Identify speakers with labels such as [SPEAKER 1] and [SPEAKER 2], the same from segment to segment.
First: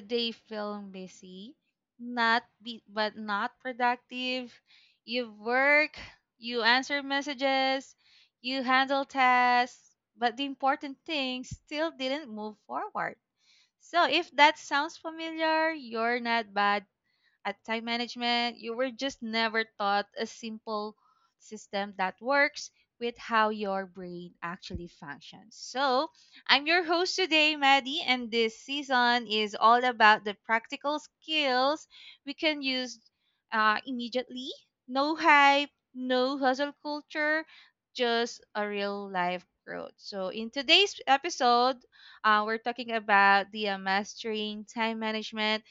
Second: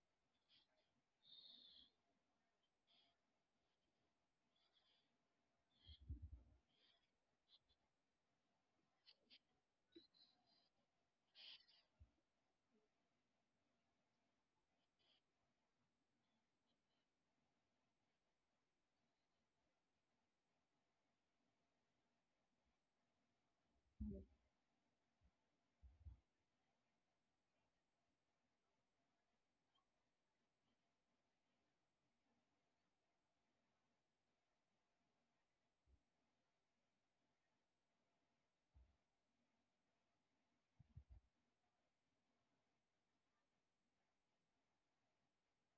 [SPEAKER 1] day feeling busy, not be, but not productive? You work, you answer messages, you handle tasks, but the important things still didn't move forward. So if that sounds familiar, you're not bad at time management, you were just never taught a simple system that works with how your brain actually functions. I'm your host today, Maddie, and this season is all about the practical skills we can use immediately. No hype, no hustle culture, just a real life growth. So, in today's episode, we're talking about the mastering time management,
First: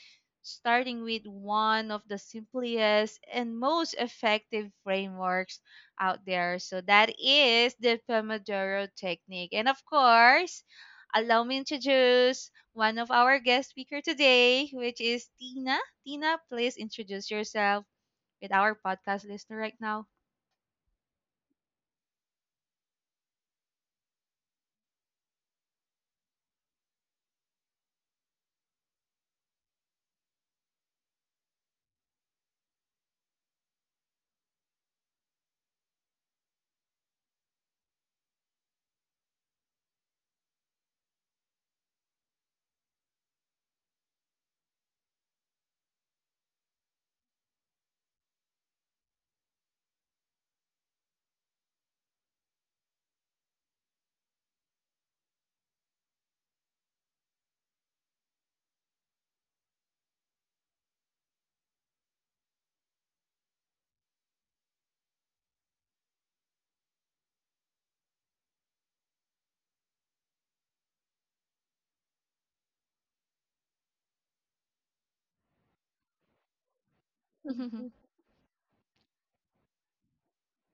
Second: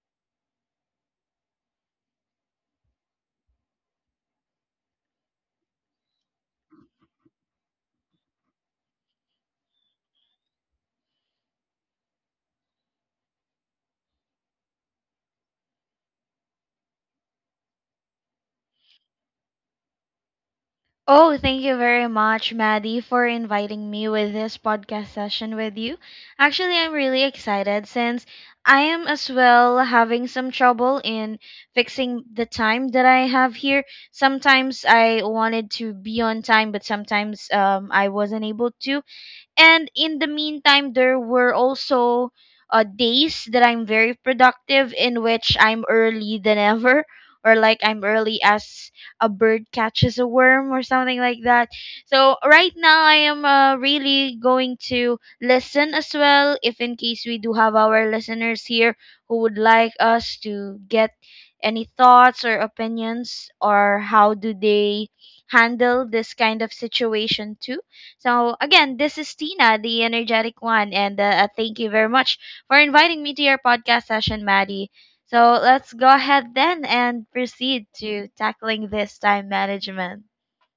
[SPEAKER 1] starting with one of the simplest and most effective frameworks out there. So that is the Pomodoro technique. And of course, allow me to introduce one of our guest speaker today, which is Tina. Tina, please introduce yourself with our podcast listener right now.
[SPEAKER 2] Oh, thank you very much, Maddie, for inviting me with this podcast session with you. Actually, I'm really excited since I am as well having some trouble in fixing the time that I have here. Sometimes I wanted to be on time, but sometimes I wasn't able to. And in the meantime, there were also days that I'm very productive in which I'm early than ever, or like I'm early as a bird catches a worm or something like that. So right now, I am really going to listen as well, if in case we do have our listeners here who would like us to get any thoughts or opinions or how do they handle this kind of situation too. So, again, this is Tina, the energetic one, and thank you very much for inviting me to your podcast session, Maddie. So, let's go ahead then and proceed to tackling this time management.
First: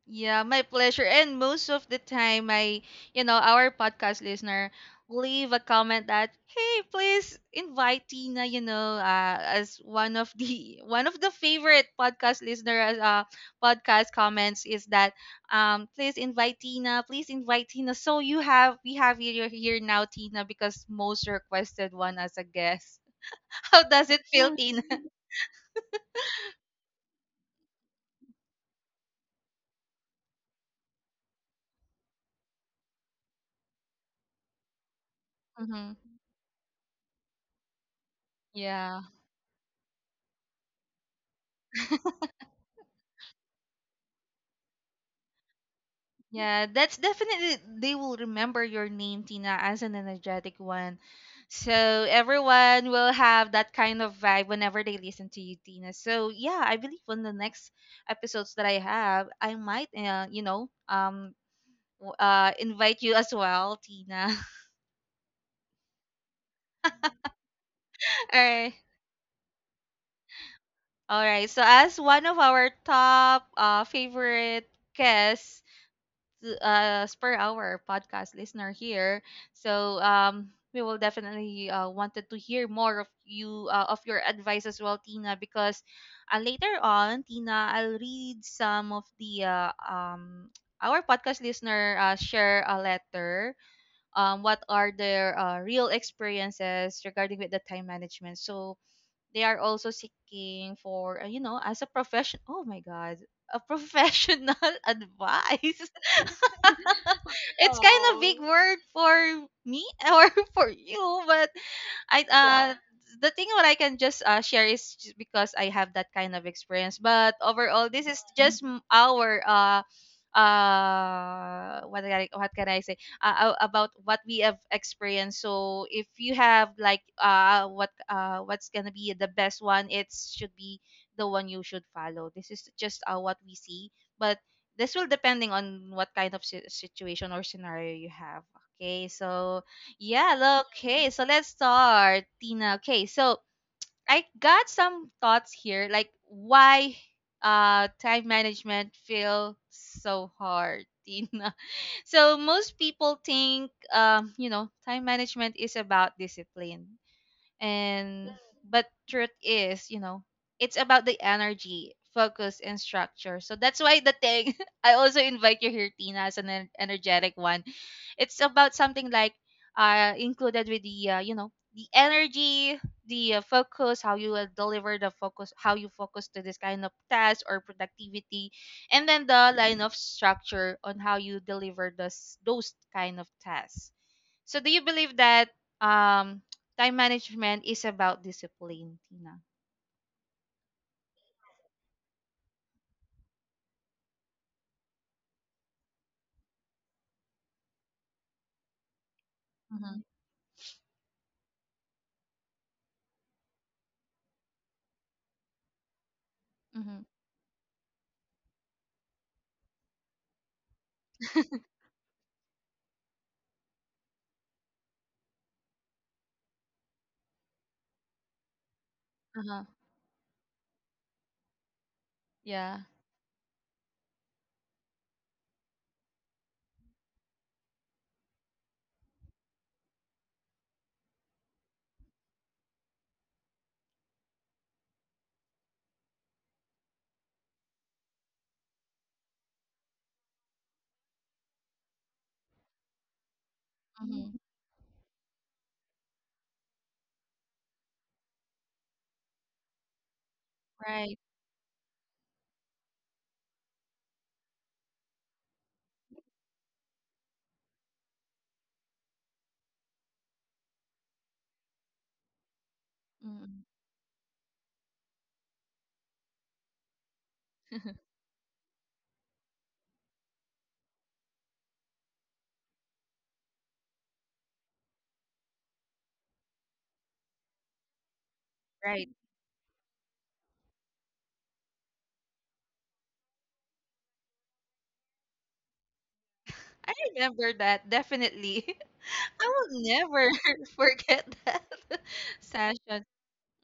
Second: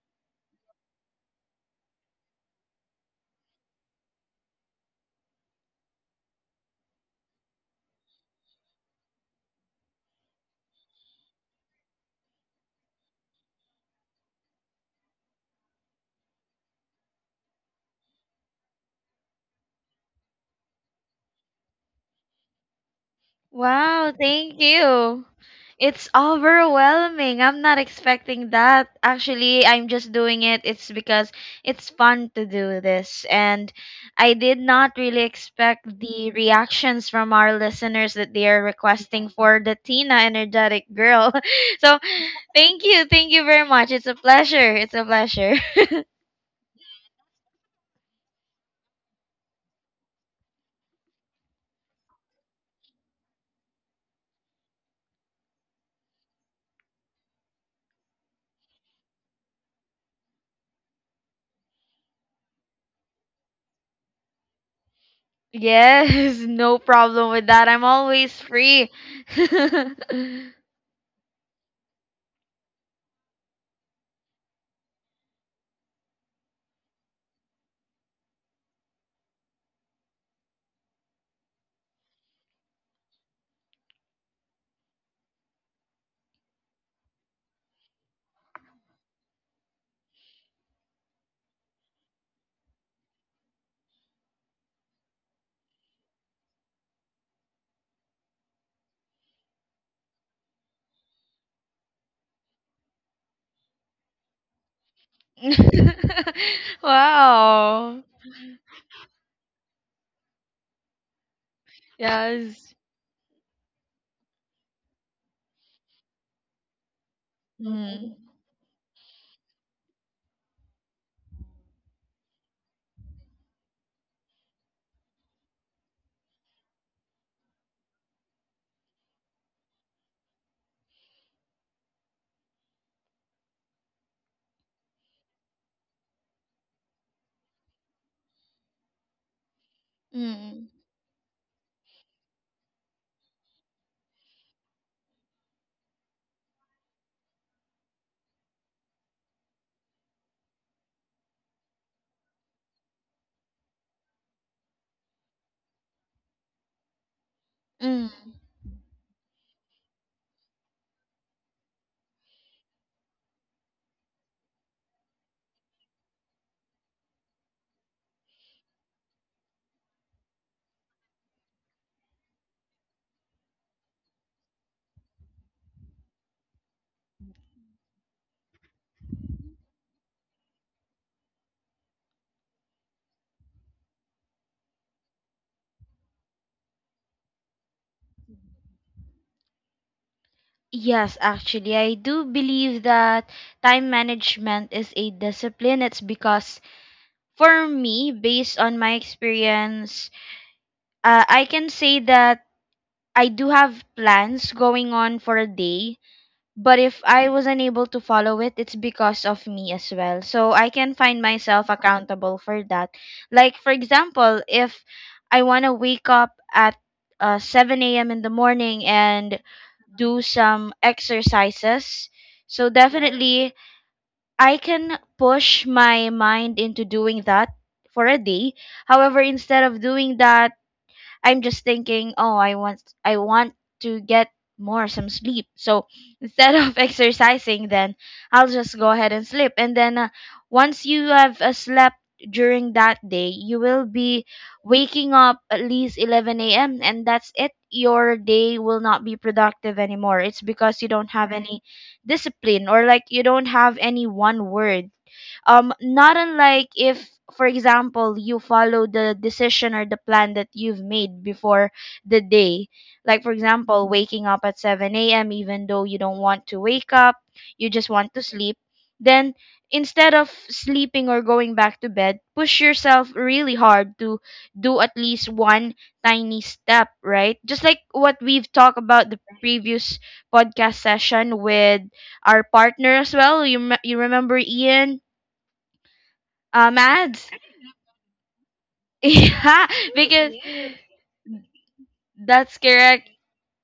[SPEAKER 1] Yeah, my pleasure. And most of the time, you know, our podcast listener leave a comment that, hey, please invite Tina, you know, as one of the one of the favorite podcast listener as podcast comments is that, please invite Tina, please invite Tina. So you have we have you here now, Tina, because most requested one as a guest. How does
[SPEAKER 2] Wow,
[SPEAKER 1] it feel,
[SPEAKER 2] thank
[SPEAKER 1] Yes. Tina?
[SPEAKER 2] you. It's overwhelming. I'm not expecting that. Actually, I'm just doing it. It's because it's fun to do this. And I did not really expect
[SPEAKER 1] Mm-hmm.
[SPEAKER 2] the reactions from our listeners that they are
[SPEAKER 1] Yeah.
[SPEAKER 2] requesting for the Tina Energetic Girl. So, thank you. Thank you very much. It's a pleasure. It's a pleasure.
[SPEAKER 1] Yeah, that's definitely they will remember your name, Tina, as an energetic one. So everyone will have that kind of vibe whenever they listen to you, Tina. So yeah, I believe on the next episodes that I have, I might, invite you as well, Tina.
[SPEAKER 2] Yes, no problem with that. I'm
[SPEAKER 1] All
[SPEAKER 2] always
[SPEAKER 1] right,
[SPEAKER 2] free.
[SPEAKER 1] all right. So as one of our top favorite guests, to, spur our podcast listener here. So we will definitely wanted to hear more of you of your advice as well, Tina, because later on, Tina, I'll read some of the our podcast listener share a letter. What are their real experiences regarding with the time management? So they are also seeking for you know as a profession. Oh my God, a professional advice. It's kind
[SPEAKER 2] Wow.
[SPEAKER 1] of Oh, big Oh, word for me or for you, but I yeah.
[SPEAKER 2] Yes.
[SPEAKER 1] The thing what I can just share is just because I have that kind of experience. But overall, this
[SPEAKER 2] Mm.
[SPEAKER 1] is just our what can I say about what we have experienced. So if you have like what's gonna be the best one, it should be the one you should follow. This is just what we see, but this will depending on what kind of situation or scenario you have. Okay, so yeah look,
[SPEAKER 2] Mm.
[SPEAKER 1] okay, so let's start, Tina. Okay, so I got some thoughts here, like why time management feel so hard, Tina. So most people think you know, time management is about discipline.
[SPEAKER 2] Mm.
[SPEAKER 1] And but truth is, you know, it's about the energy, focus, and structure. So that's why the thing I also invite you here, Tina, as an energetic one. It's about something like included with the you know, the energy, the focus, how you will deliver the focus, how you focus to this kind of task or productivity, and then the line of structure on how you deliver this those kind of tasks. So do you believe that um time management is about discipline, Tina?
[SPEAKER 2] Yes, actually, I do believe that time management is a discipline. It's because for me, based on my
[SPEAKER 1] Mm-hmm.
[SPEAKER 2] experience, I can say that I do have plans going on for a day, but
[SPEAKER 1] Mm-hmm.
[SPEAKER 2] if I was unable to follow it, it's because of me as well. So I can find myself accountable for that. Like, for example, if I want to wake up at 7 a.m. in the morning and
[SPEAKER 1] Uh-huh.
[SPEAKER 2] do some exercises, so
[SPEAKER 1] Yeah.
[SPEAKER 2] definitely I can push my mind into doing that for a day. However, instead of doing that, I'm just thinking, oh, I want to get more some sleep. So instead of exercising, then I'll just go ahead and sleep. And then once you have slept during that day, you will
[SPEAKER 1] Mm,
[SPEAKER 2] be
[SPEAKER 1] Mm-hmm.
[SPEAKER 2] waking up at least 11 a.m. and that's it. Your day will not be productive anymore. It's because you don't
[SPEAKER 1] Right.
[SPEAKER 2] have any discipline, or like you don't have any one word, not unlike if, for example, you follow the decision or the plan that you've made before the day. Like, for
[SPEAKER 1] Mm.
[SPEAKER 2] example, waking up at 7 a.m., even though you don't want to wake up, you just want to sleep. Then, instead of sleeping or going back to bed, push yourself really hard to do at least one tiny step, right? Just like what we've talked
[SPEAKER 1] Right.
[SPEAKER 2] about the previous podcast session with our partner as well. You remember Ian?
[SPEAKER 1] I
[SPEAKER 2] Maths.
[SPEAKER 1] remember that definitely. I
[SPEAKER 2] Yeah,
[SPEAKER 1] will never
[SPEAKER 2] because yes,
[SPEAKER 1] forget that
[SPEAKER 2] that's
[SPEAKER 1] session.
[SPEAKER 2] correct.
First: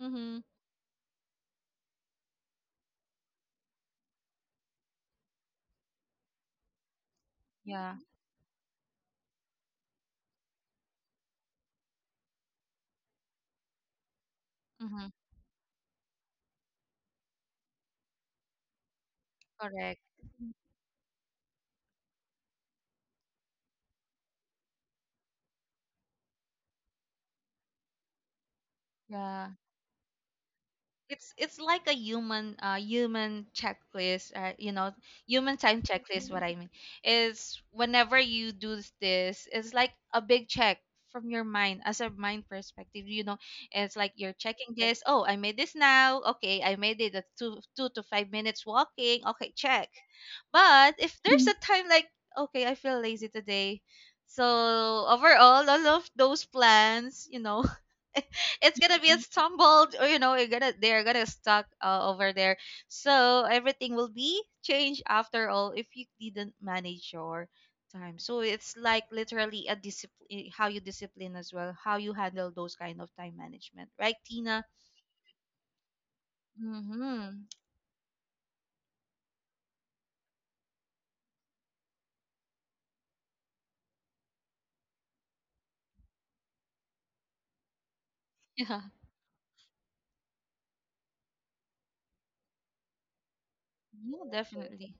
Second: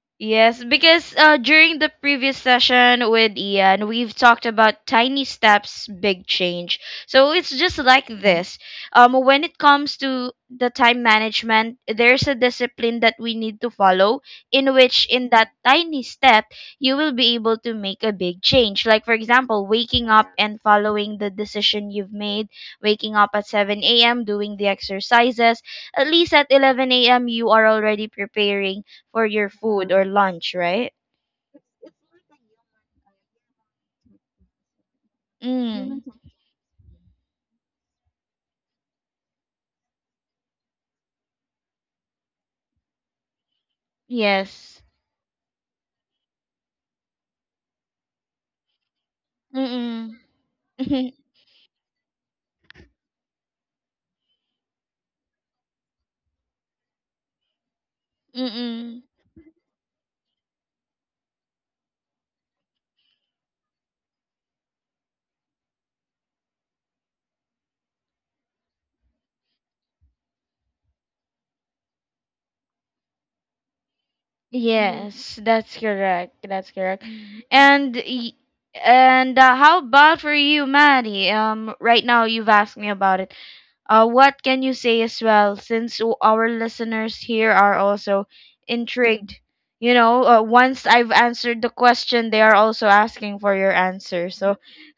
[SPEAKER 1] Mm-hmm.
[SPEAKER 2] Yes, because during the previous session with Ian, we've talked about tiny steps, big change. So it's just
[SPEAKER 1] Yeah.
[SPEAKER 2] like this. When it comes to the time management, there's a discipline that we need to follow, in which,
[SPEAKER 1] Mm-hmm.
[SPEAKER 2] in that tiny step, you will be able to make a big change. Like, for example,
[SPEAKER 1] Correct.
[SPEAKER 2] waking up and following the decision you've made, waking up at 7 a.m., doing the exercises. At least at 11 a.m., you are already preparing for
[SPEAKER 1] Yeah.
[SPEAKER 2] your food or lunch, right?
[SPEAKER 1] It's like a human human checklist, you know, human time
[SPEAKER 2] Mm.
[SPEAKER 1] checklist, what Mhm. I mean is whenever you do this it's like a big check from your mind, as a mind perspective, you know. It's like you're checking
[SPEAKER 2] Yes.
[SPEAKER 1] this, oh I made this now, okay I made it at two to five minutes walking, okay check.
[SPEAKER 2] Mm-mm.
[SPEAKER 1] But
[SPEAKER 2] Mm-mm.
[SPEAKER 1] if there's Mhm. a time like okay I feel lazy today, so overall all of those plans, you know, it's gonna
[SPEAKER 2] Mhm.
[SPEAKER 1] be a stumbled, or you know, you're gonna they're gonna stuck over there. So everything will be changed after all if you didn't manage your time. So it's like literally a discipline, how you discipline as well, how you handle those kind of time management, right Tina?
[SPEAKER 2] Yes, that's correct. That's correct.
[SPEAKER 1] Mm-hmm.
[SPEAKER 2] And y- and how about for you, Maddie? Right now you've asked me about it. What can you say as well, since our listeners here are also
[SPEAKER 1] Yeah.
[SPEAKER 2] intrigued? You know, once I've answered the question, they are also asking for your
[SPEAKER 1] Yeah,
[SPEAKER 2] answer. So,
[SPEAKER 1] definitely.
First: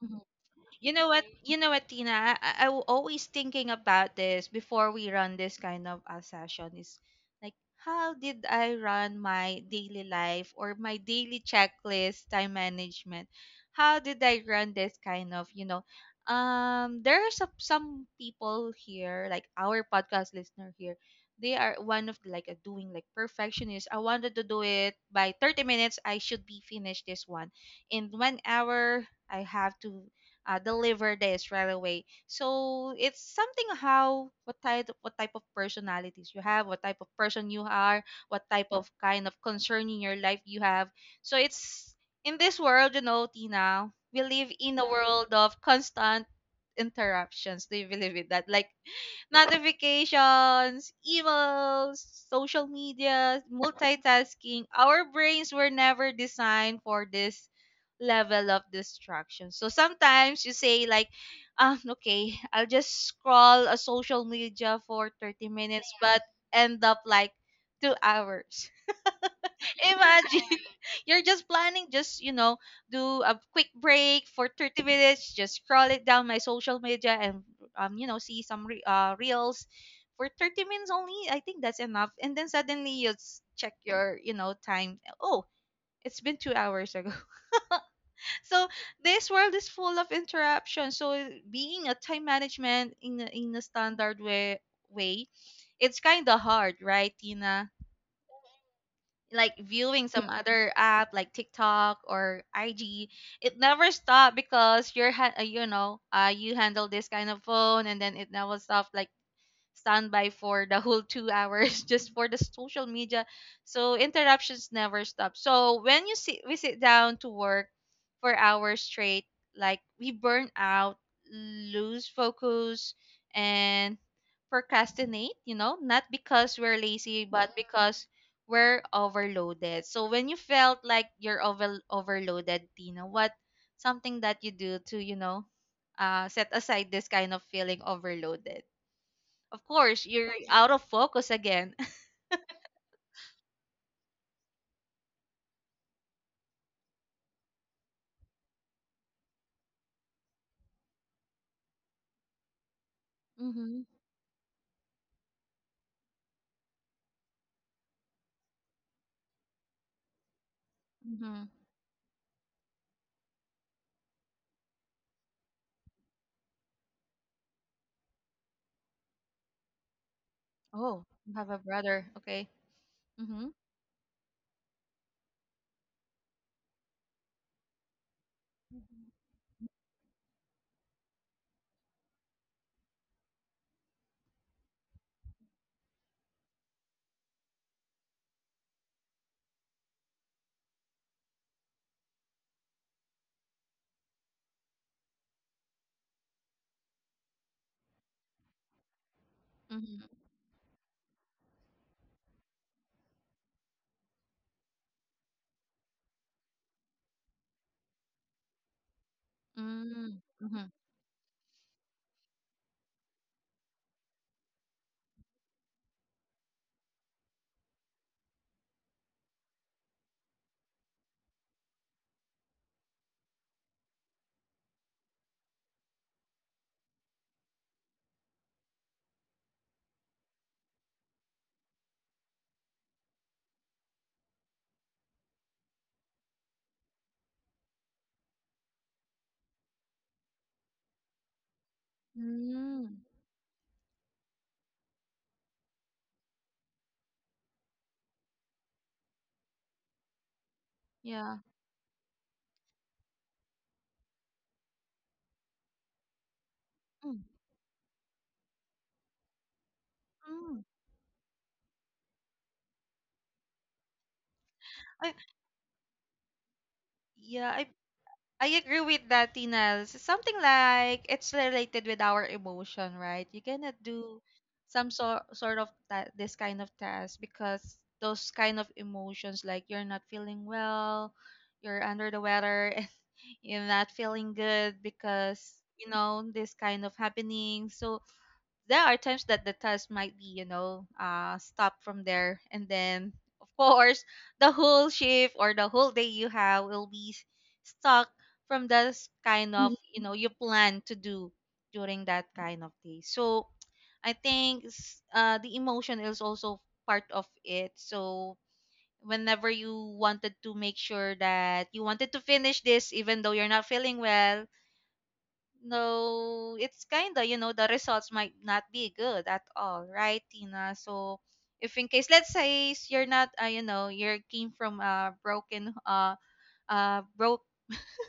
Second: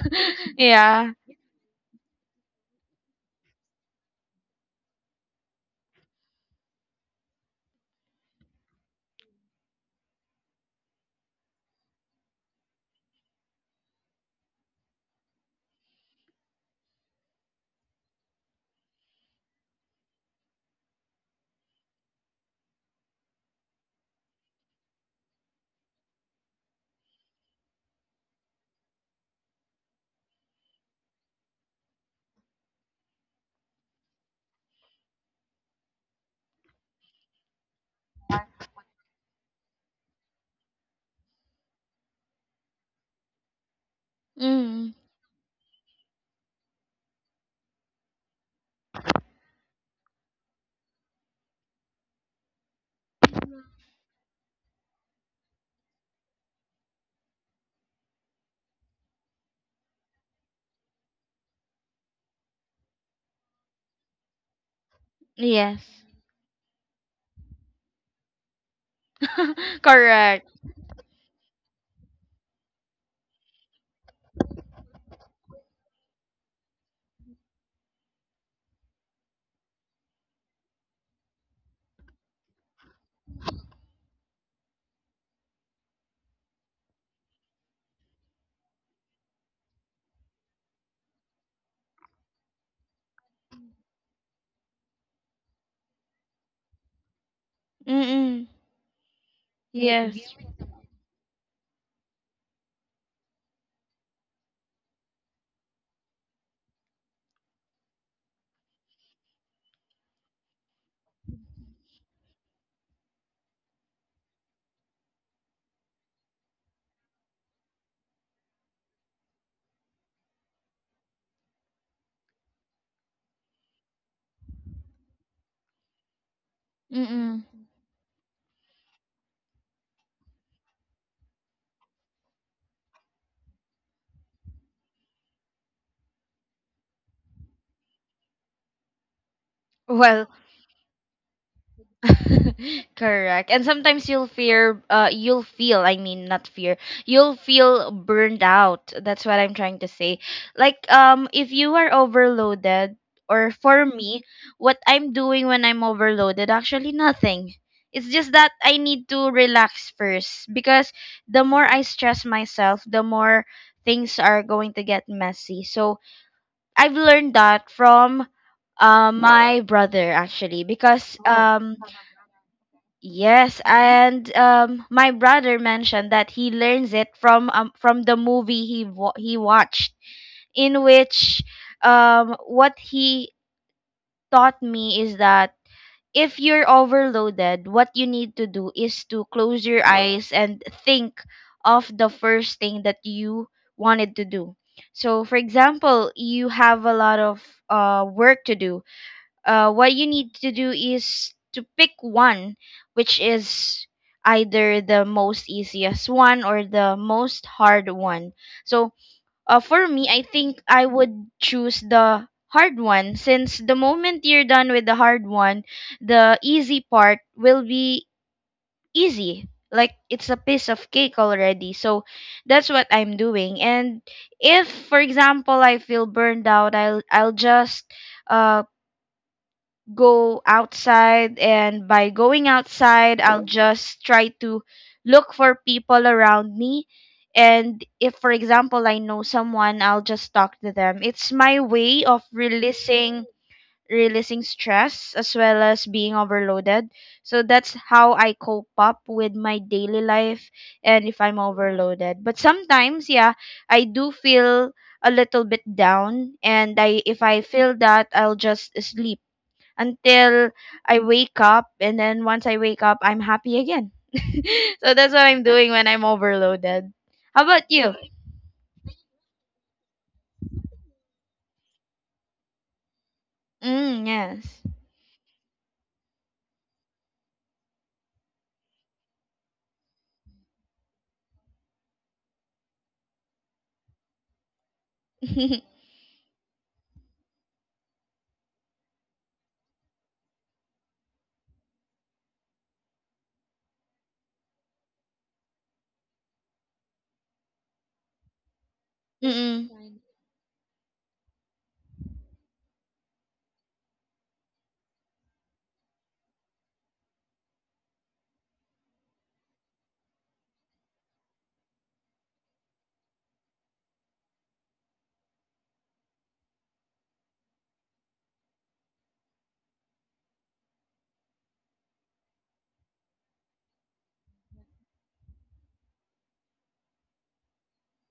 [SPEAKER 1] Mm-hmm. You know
[SPEAKER 2] yeah.
[SPEAKER 1] what? You know what, Tina? I always thinking about this before we run this kind of a session is like, how did I run my daily life or my daily checklist, time management? How did I run this kind of, you know, there are some people here, like our podcast listener here. They are one of the, like a doing like perfectionist. I wanted to do it by 30 minutes. I should be finished this one in 1 hour, I have to deliver this right away. So it's something how what type of personalities you have, what type of person you are, what type of kind of concern in your life you have. So it's in this world, you know, Tina, we live in a
[SPEAKER 2] Mm.
[SPEAKER 1] world of constant interruptions. Do you believe in that? Like notifications, emails, social media, multitasking. Our brains were never designed for this level of distraction. So sometimes you say like, okay, I'll just scroll a social media for 30
[SPEAKER 2] Yes.
[SPEAKER 1] minutes, but end up like 2 hours.
[SPEAKER 2] Correct.
[SPEAKER 1] Imagine you're just planning, just you know, do a quick break for 30 minutes, just scroll it down my social media and you know, see some reels for 30 minutes only. I think that's enough. And then suddenly you check your, you know, time. Oh, it's been 2 hours ago. So this world is full of interruptions, so being a time management in a standard way, it's kind of hard, right Tina?
[SPEAKER 2] Mm-mm.
[SPEAKER 1] Like viewing
[SPEAKER 2] Yes.
[SPEAKER 1] some Yeah.
[SPEAKER 2] Yes.
[SPEAKER 1] other app like TikTok or IG, it never stopped, because you're you know, you handle this kind of phone and then it never stopped, like standby for the whole 2 hours just for the social media. So interruptions never stop. So when you sit we sit down to work for hours straight, like we burn out, lose focus, and procrastinate, you know, not because we're lazy,
[SPEAKER 2] Mm-mm.
[SPEAKER 1] but because we're overloaded. So when you felt like you're overloaded, Tina, what something that you do to, you know, set aside this kind of feeling overloaded? Of course,
[SPEAKER 2] Well,
[SPEAKER 1] you're out of focus again.
[SPEAKER 2] correct. And sometimes you'll fear, you'll feel, I mean, not fear, you'll feel burned out. That's what I'm trying to say. Like, if you are overloaded, or
[SPEAKER 1] Mm-hmm.
[SPEAKER 2] for me, what I'm doing when I'm overloaded, actually nothing. It's just that I need to relax first because the
[SPEAKER 1] Mm-hmm.
[SPEAKER 2] more I stress myself, the more things are going to get messy. So, I've learned that from my brother actually
[SPEAKER 1] Oh,
[SPEAKER 2] because
[SPEAKER 1] you have a brother. Okay. Mm-hmm.
[SPEAKER 2] yes, and um, my brother mentioned that he learns it from the movie
[SPEAKER 1] Mm-hmm.
[SPEAKER 2] he watched, in which um, what he taught me is that if you're overloaded, what you need to do is to close your eyes and think of the first thing that you wanted to do. So, for example, you have a lot of work to do. What you
[SPEAKER 1] Mm-hmm.
[SPEAKER 2] need to do is to pick one, which is either the most easiest one or the most hard one. So, for me, I think
[SPEAKER 1] Mm-hmm.
[SPEAKER 2] I would choose the hard one since the moment you're done with the hard one, the easy part will be easy. Like it's a piece of cake already. So that's what I'm doing. And if for example I feel burned out, I'll just um, go outside, and by going outside I'll just try to look for people around me, and if for example I know someone I'll just talk to them. It's my way of
[SPEAKER 1] Mm-hmm.
[SPEAKER 2] releasing stress as well as being overloaded. So that's how I cope up with my daily life and if I'm
[SPEAKER 1] Yeah.
[SPEAKER 2] overloaded. But sometimes yeah, I do feel a little bit down, and I if
[SPEAKER 1] Mm-hmm.
[SPEAKER 2] I feel that I'll just sleep until I wake up. And then once I wake up, I'm happy again. So
[SPEAKER 1] I,
[SPEAKER 2] that's what I'm doing when I'm overloaded. How
[SPEAKER 1] yeah,
[SPEAKER 2] about you?
[SPEAKER 1] I agree with that, Tina. Something like it's related with our emotion, right? You cannot
[SPEAKER 2] Mm,
[SPEAKER 1] do
[SPEAKER 2] yes.
[SPEAKER 1] some sort sort of that this kind of task because those kind of emotions, like you're not feeling well, you're under the weather, you're not feeling good because you know this kind of happening. So there are times that the task might be you know stop from there, and then of course the whole shift or the whole day you have will be stuck from this kind of Mhm.
[SPEAKER 2] Mm-mm.
[SPEAKER 1] you know you plan to do during that kind of day. So I think the emotion is also part of it. So whenever you wanted to make sure that you wanted to finish this even though you're not feeling well, no, it's kind of you know, the results might not be good at all, right Tina? So if in case let's say you're not you know, you're came from a broken broke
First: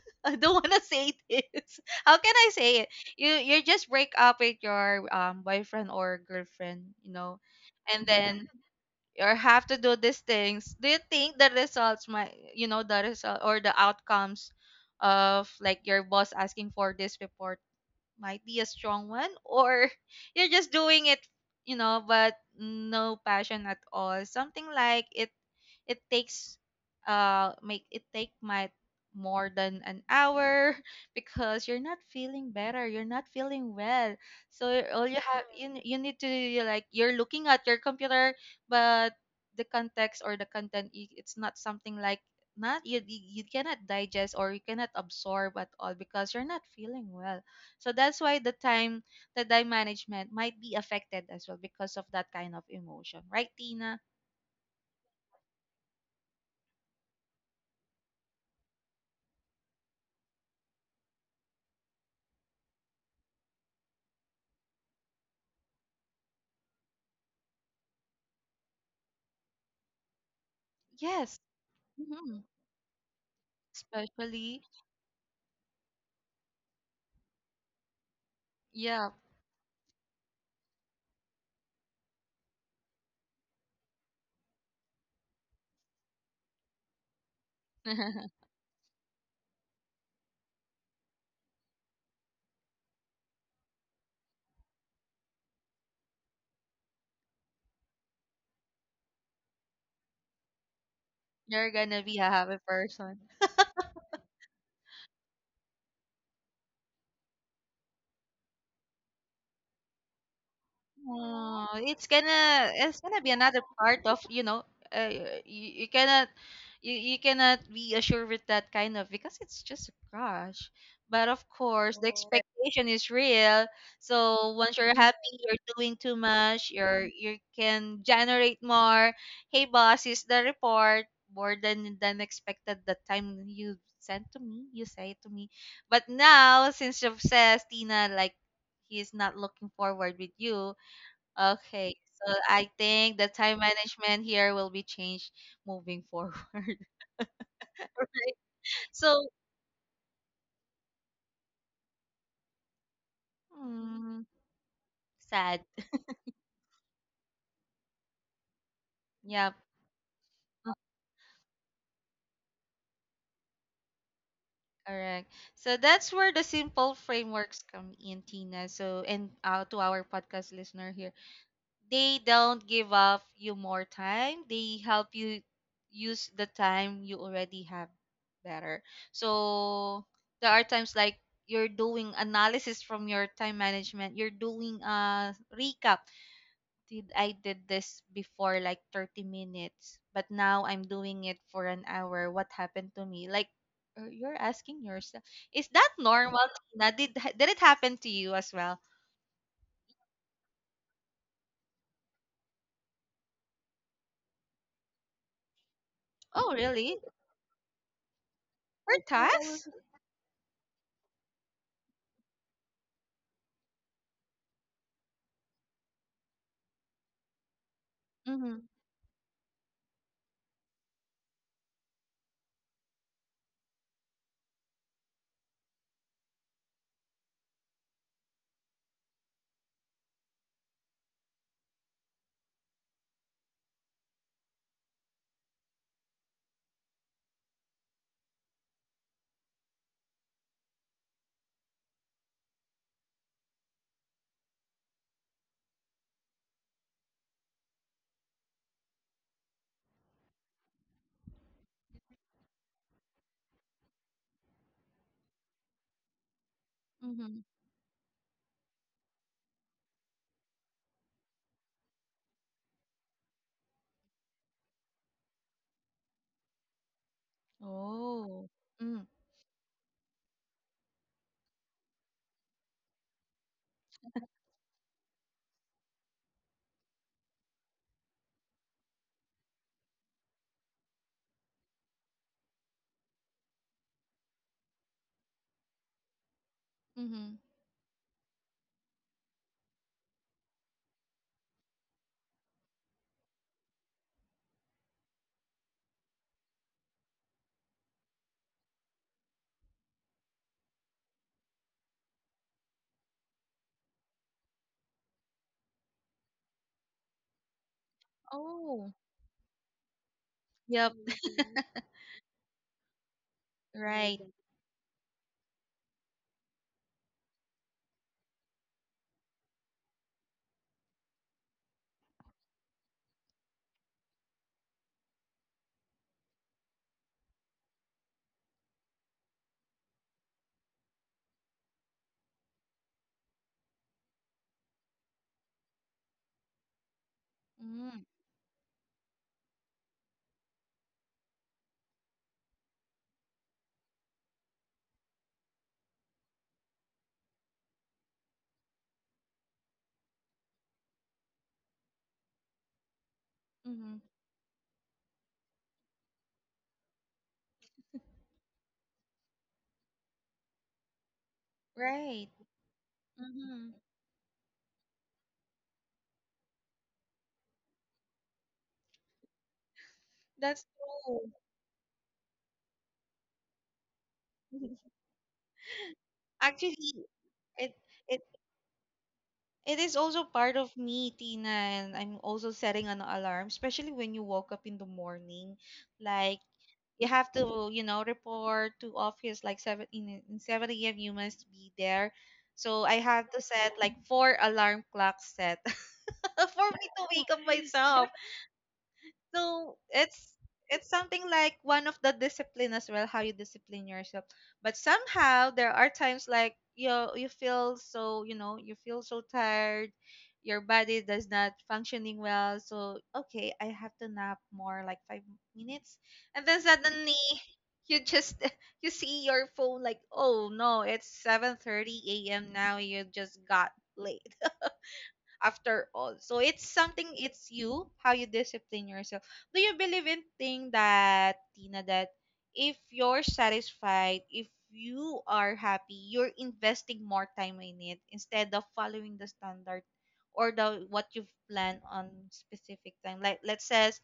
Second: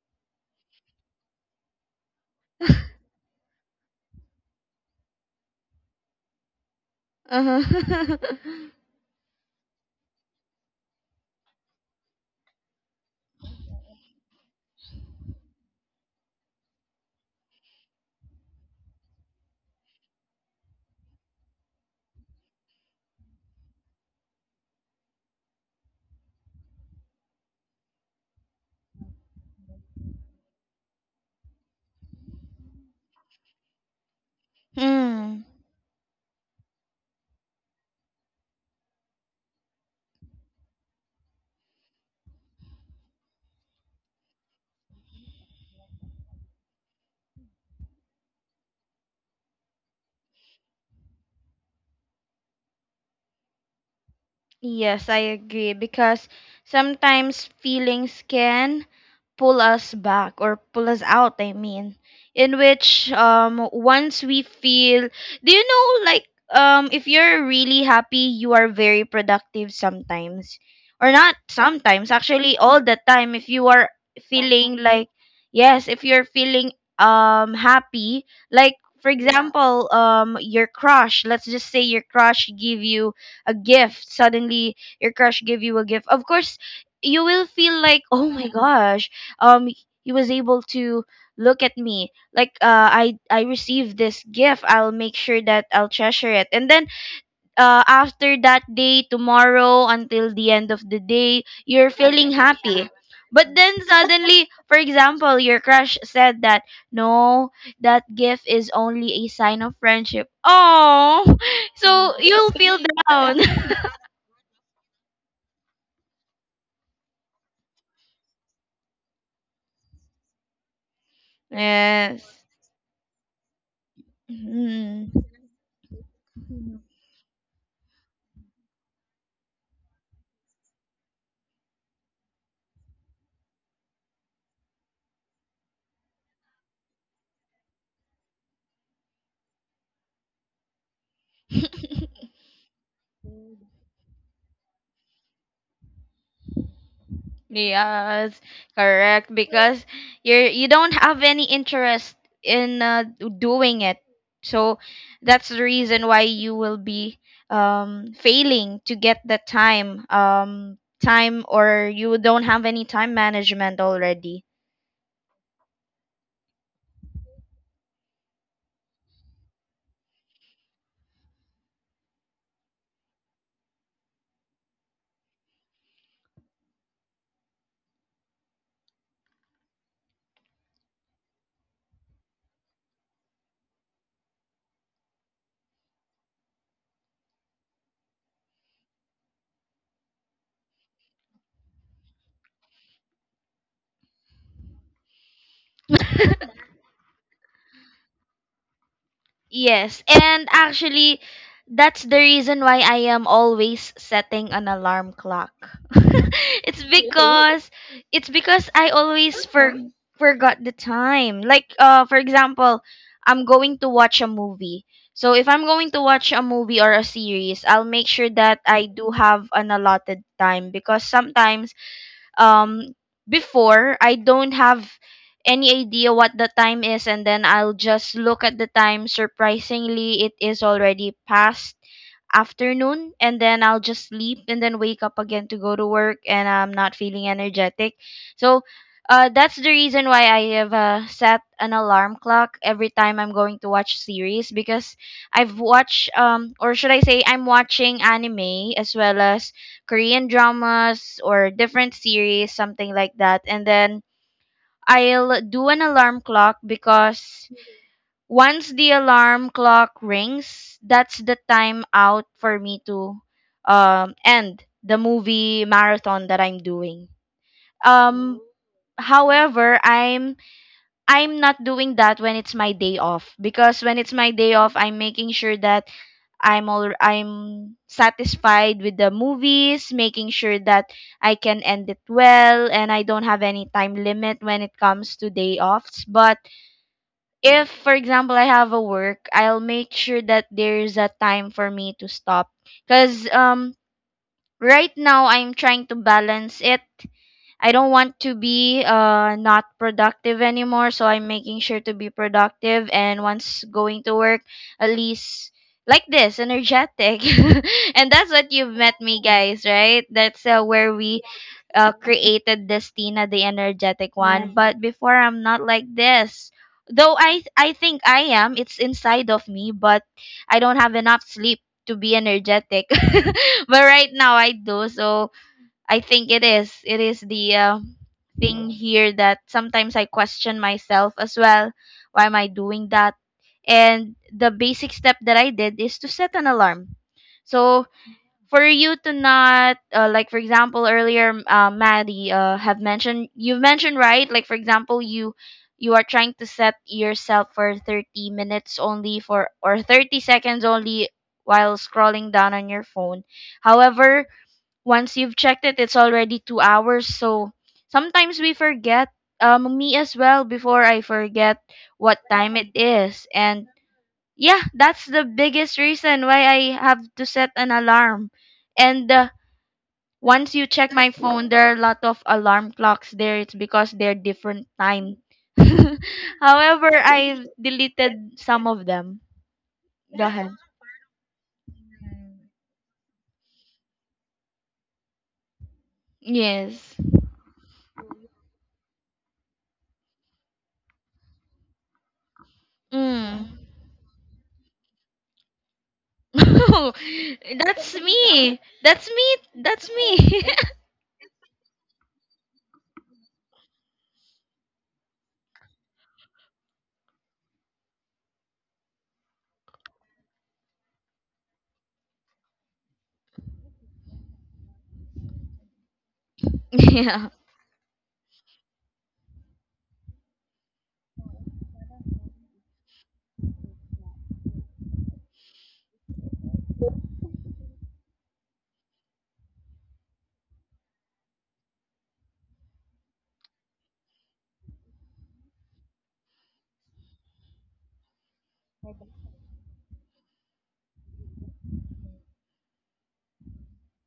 [SPEAKER 1] I don't want to say this. How can I say it? You just break up with your boyfriend or girlfriend, you know, and
[SPEAKER 2] Uh-huh.
[SPEAKER 1] then or have to do these things, do you think the results might, you know, the result or the outcomes of like your boss asking for this report might be a strong one, or you're just doing it you know but no passion at all, something like it. It takes make it take my more than an hour because you're not feeling better, you're not feeling well. So all you have,
[SPEAKER 2] Mm.
[SPEAKER 1] you need to, you like you're looking at your computer, but the context or the content it's not something like not you cannot digest or you cannot absorb at all because you're not feeling well. So that's why the time management might be affected as well because of that kind of emotion, right Tina?
[SPEAKER 2] Yes, I agree because sometimes feelings can pull us back or pull us out, I mean, in which um, once we feel, do you know, like um, if you're really happy you are very productive sometimes, or not
[SPEAKER 1] Yes.
[SPEAKER 2] sometimes, actually all the time, if you are
[SPEAKER 1] Especially,
[SPEAKER 2] feeling like, yes, if you're feeling um, happy, like, for
[SPEAKER 1] yeah,
[SPEAKER 2] example, um, your crush, let's just say your crush give you a gift, suddenly your crush give you a gift, of course you will feel like, oh my gosh, um, he was able to look at me, like, uh, I received this gift, I'll make sure that I'll treasure it. And then uh, after that day, tomorrow until the end of the day,
[SPEAKER 1] you're
[SPEAKER 2] you're
[SPEAKER 1] gonna be a
[SPEAKER 2] feeling
[SPEAKER 1] happy
[SPEAKER 2] happy.
[SPEAKER 1] person.
[SPEAKER 2] But then suddenly, for example, your crush said that no, that gift is only a sign of friendship. Oh.
[SPEAKER 1] Oh, it's
[SPEAKER 2] So you'll
[SPEAKER 1] gonna
[SPEAKER 2] feel
[SPEAKER 1] be
[SPEAKER 2] down.
[SPEAKER 1] another part of uh, you, you cannot you, you cannot be assured with that kind of, because it's just a crush. But of course the
[SPEAKER 2] Yes.
[SPEAKER 1] expectation is real. So once you're
[SPEAKER 2] Mhm.
[SPEAKER 1] happy, you're doing too much. You're you can generate more. Hey boss, is the report more than expected the time you sent to me, you say to me, but now since you've says Tina, like he's not looking forward with you. Okay, so I think the time management here will be changed moving forward.
[SPEAKER 2] Yes,
[SPEAKER 1] So,
[SPEAKER 2] correct. Because you don't have any interest in doing it,
[SPEAKER 1] mm,
[SPEAKER 2] so that's the
[SPEAKER 1] sad.
[SPEAKER 2] reason why you will be um, failing to get the
[SPEAKER 1] Yep,
[SPEAKER 2] time, or you don't have any time management already.
[SPEAKER 1] correct. So that's where the simple frameworks come in, Tina. So, and to our podcast listener here, they don't give up you more time. They help you use the time you already have better. So there are times like you're doing analysis from your time management. You're doing a recap. Did I did this before like 30 minutes, but now I'm doing it for an hour? What happened to me? Like you're asking yourself, is that normal? Tina? Did it happen to you as well?
[SPEAKER 2] Yes, and actually, that's the reason why I am always setting an alarm clock.
[SPEAKER 1] Oh,
[SPEAKER 2] It's
[SPEAKER 1] really?
[SPEAKER 2] because, I
[SPEAKER 1] For
[SPEAKER 2] always
[SPEAKER 1] tasks?
[SPEAKER 2] forgot the time. Like uh, for example, I'm going to watch a movie. So if I'm going to watch a movie or a series, I'll make sure that
[SPEAKER 1] Mhm.
[SPEAKER 2] I do have an allotted time, because sometimes um, before, I don't have any idea what the time is, and then I'll just look at the time, surprisingly it is already past afternoon, and then I'll just sleep and then wake up again to go to work and I'm not feeling energetic. So that's the reason why I have set an alarm clock every time I'm going to watch series, because I've watched um, or should I say I'm watching anime as well as Korean dramas or different series something like that, and then I'll do an alarm clock, because
[SPEAKER 1] Mhm.
[SPEAKER 2] once the alarm clock rings, that's the time out for me to end the movie marathon that I'm doing. Um,
[SPEAKER 1] Oh. Mm.
[SPEAKER 2] however, I'm not doing that when it's my day off, because when it's my day off I'm making sure that I'm satisfied with the movies, making sure that I can end it well and I don't have any time limit when it comes to day offs. But
[SPEAKER 1] Mhm.
[SPEAKER 2] if for example I have a work, I'll make sure that there's a time for me to stop, because um, right now I'm trying to balance it. I don't want to be uh, not productive anymore, so I'm making sure to be productive and once going to work, at least like this, energetic. And that's what you've
[SPEAKER 1] Oh.
[SPEAKER 2] met me guys, right? That's where
[SPEAKER 1] Yep.
[SPEAKER 2] we created this Tina, the energetic
[SPEAKER 1] Right.
[SPEAKER 2] one. But before, I'm not like this. Though I think I am. It's inside of me, but I don't have enough sleep to be energetic. But right now I do. So I think it is. It is the thing here that sometimes I question myself as well. Why am I doing that? And the basic step that I did is to set an alarm. So
[SPEAKER 1] Mm.
[SPEAKER 2] for you to not like for example earlier Maddie have mentioned, you mentioned, right? Like for example, you are trying to set yourself for 30 minutes only for or 30 seconds only while scrolling down on your phone.
[SPEAKER 1] Mhm.
[SPEAKER 2] However, once you've checked it, it's already 2 hours. So sometimes we forget. Me as well, before I forget what
[SPEAKER 1] Right.
[SPEAKER 2] time it is. And
[SPEAKER 1] Mhm.
[SPEAKER 2] yeah, that's the biggest reason why I have to set an alarm. And once
[SPEAKER 1] That's
[SPEAKER 2] you check my
[SPEAKER 1] cool.
[SPEAKER 2] phone, there are a lot of alarm clocks there. It's because they're different time.
[SPEAKER 1] Actually,
[SPEAKER 2] However, I
[SPEAKER 1] it
[SPEAKER 2] deleted
[SPEAKER 1] it
[SPEAKER 2] some of them.
[SPEAKER 1] It is also
[SPEAKER 2] Go ahead.
[SPEAKER 1] part of me, Tina, and I'm also setting an alarm, especially when you woke up in the morning. Like
[SPEAKER 2] Yes.
[SPEAKER 1] you have to, you know, report to office like seven in seven AM, you must be there. So I have to
[SPEAKER 2] Mm.
[SPEAKER 1] set like four alarm clocks set, for me to wake up
[SPEAKER 2] that's
[SPEAKER 1] myself.
[SPEAKER 2] me that's me
[SPEAKER 1] No,
[SPEAKER 2] That's
[SPEAKER 1] it's
[SPEAKER 2] me.
[SPEAKER 1] it's something like one of the discipline as well, how you discipline yourself. But somehow there are times like you feel so, you know, you feel so tired, your body does not functioning well. So okay, I have to nap more like 5 minutes, and then suddenly
[SPEAKER 2] Yeah.
[SPEAKER 1] you just you see your phone like, oh no, it's 7:30 a.m. now. You just got late after all. So it's something, it's you how you discipline yourself. Do you believe in thing, that Tina, that if you're satisfied, if you are happy, you're investing more time in it instead of following the standard or the what you've planned on specific time. Like let's says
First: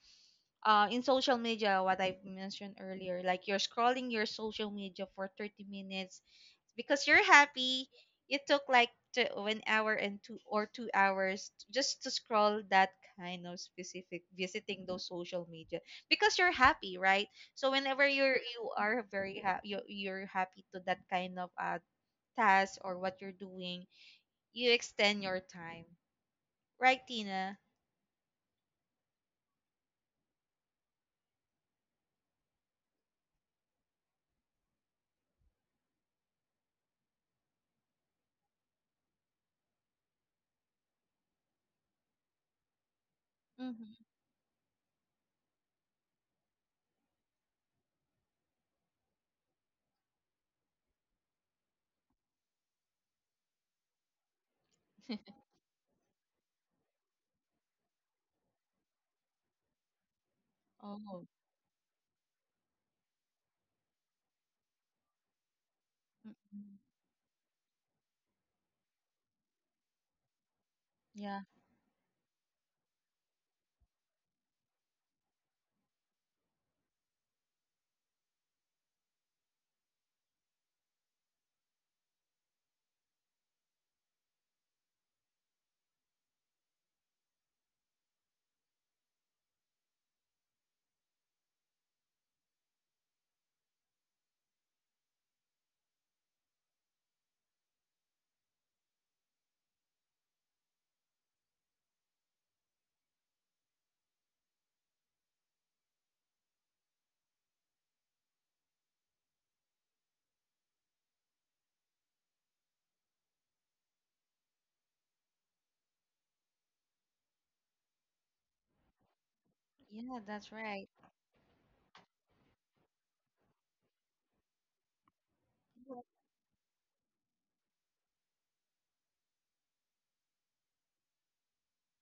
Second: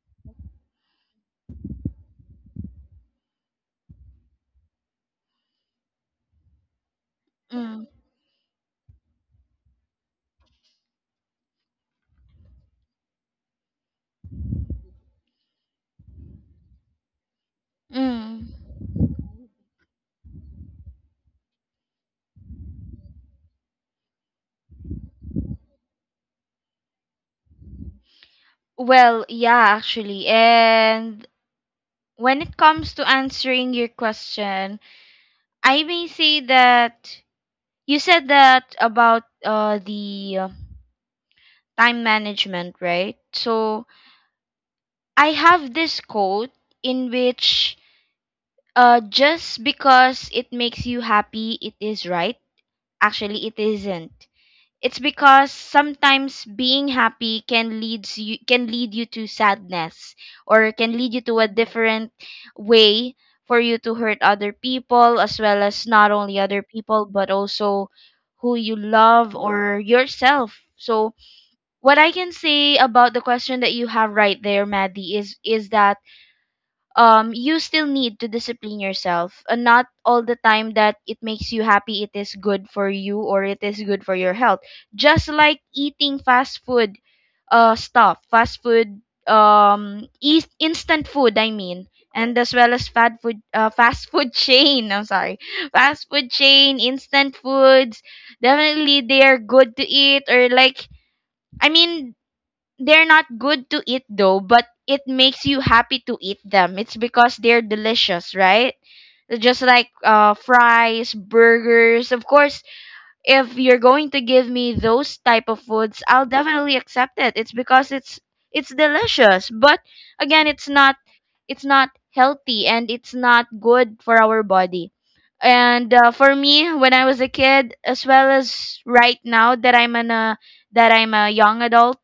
[SPEAKER 1] in social media, what I mentioned earlier, like you're scrolling your social media for 30 minutes because you're
[SPEAKER 2] Mm.
[SPEAKER 1] happy. It took like an hour and 2 or 2 hours just to scroll that kind of specific visiting those social media because you're happy, right? So whenever
[SPEAKER 2] Mm.
[SPEAKER 1] you are very happy, you're happy to that kind of task or what you're doing, you extend your time, right, Tina?
[SPEAKER 2] Well, yeah, actually. And when it comes to answering your question, I may say that you said that about the time management, right? So
[SPEAKER 1] Hmm.
[SPEAKER 2] I have this quote in which, just because it makes you happy, it is right. Actually, it isn't. It's because sometimes being happy can lead you to sadness, or can lead you
[SPEAKER 1] Oh,
[SPEAKER 2] to a different way for you to hurt other people, as well as not only other
[SPEAKER 1] mm-mm.
[SPEAKER 2] people but also who you love, or yourself. So
[SPEAKER 1] yeah,
[SPEAKER 2] what I can say about the question that you have right there, Maddie, is that, you still need to discipline yourself. And not all the time that it makes you happy, it is good for you or it is good for your health. Just like eating fast food stuff, fast food, eas- instant food, I mean, and as well as fast food, chain. I'm sorry, fast food chain, instant foods. Definitely, they are good to eat or like. I mean, they're not good to eat though, but it makes you happy to eat them. It's because they're delicious, right? Just like fries, burgers. Of course, if you're going to give me those type of foods, I'll definitely accept it. It's because it's delicious. But
[SPEAKER 1] yeah,
[SPEAKER 2] again,
[SPEAKER 1] that's right.
[SPEAKER 2] it's not healthy and it's not good for our body. And for me, when I was a kid, as well as right now that that I'm a young adult,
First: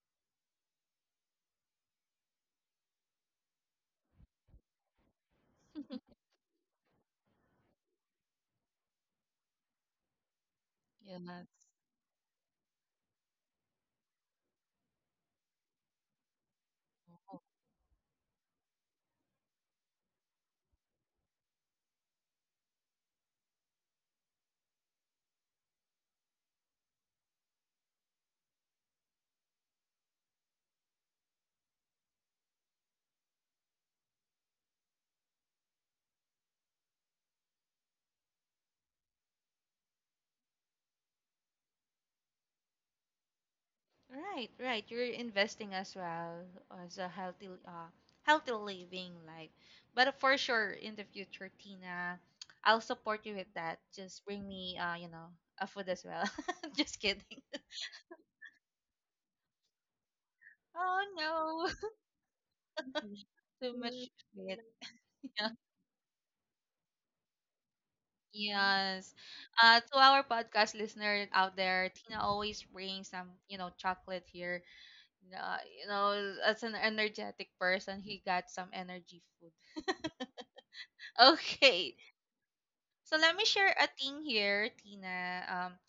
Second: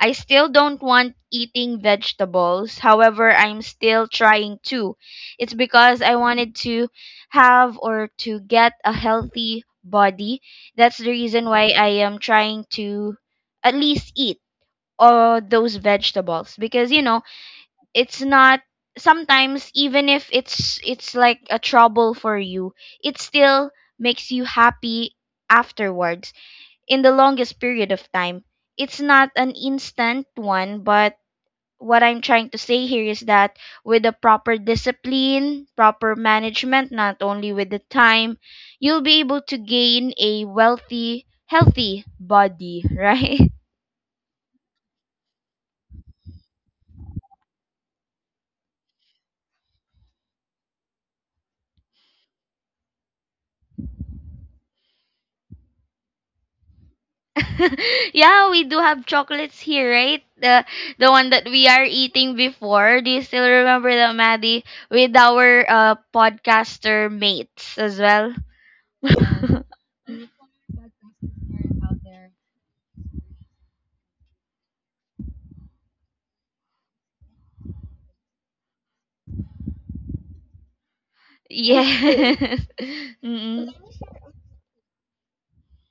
[SPEAKER 2] I still don't want eating vegetables. However, I'm still trying to. It's because I wanted to have or to get a healthy body. That's the
[SPEAKER 1] Yeah.
[SPEAKER 2] reason why I am trying to at least eat all those vegetables, because you know, it's not, sometimes, even if it's like a trouble for you, it still makes you happy afterwards, in the longest period of time. It's not an instant one, but what I'm trying to say here is that with the proper discipline, proper management, not only with the time, you'll be able to gain a wealthy, healthy body, right?
[SPEAKER 1] Right, right. You're investing as well as a healthy, healthy living life. But for sure, in the future, Tina, I'll support you with that. Just bring me, you know, a food as well. Just kidding.
[SPEAKER 2] Yeah, we do have chocolates here, right? The one that
[SPEAKER 1] Oh
[SPEAKER 2] we are eating
[SPEAKER 1] no,
[SPEAKER 2] before. Do you still
[SPEAKER 1] too much
[SPEAKER 2] remember that,
[SPEAKER 1] food.
[SPEAKER 2] Maddie? With our podcaster mates as well.
[SPEAKER 1] Yes. To our podcast listener out there, Tina always brings some, you know, chocolate here. You know, as an energetic person, he got some energy food. Okay.
[SPEAKER 2] Yes.
[SPEAKER 1] So let me
[SPEAKER 2] Mm-mm.
[SPEAKER 1] share a thing here, Tina.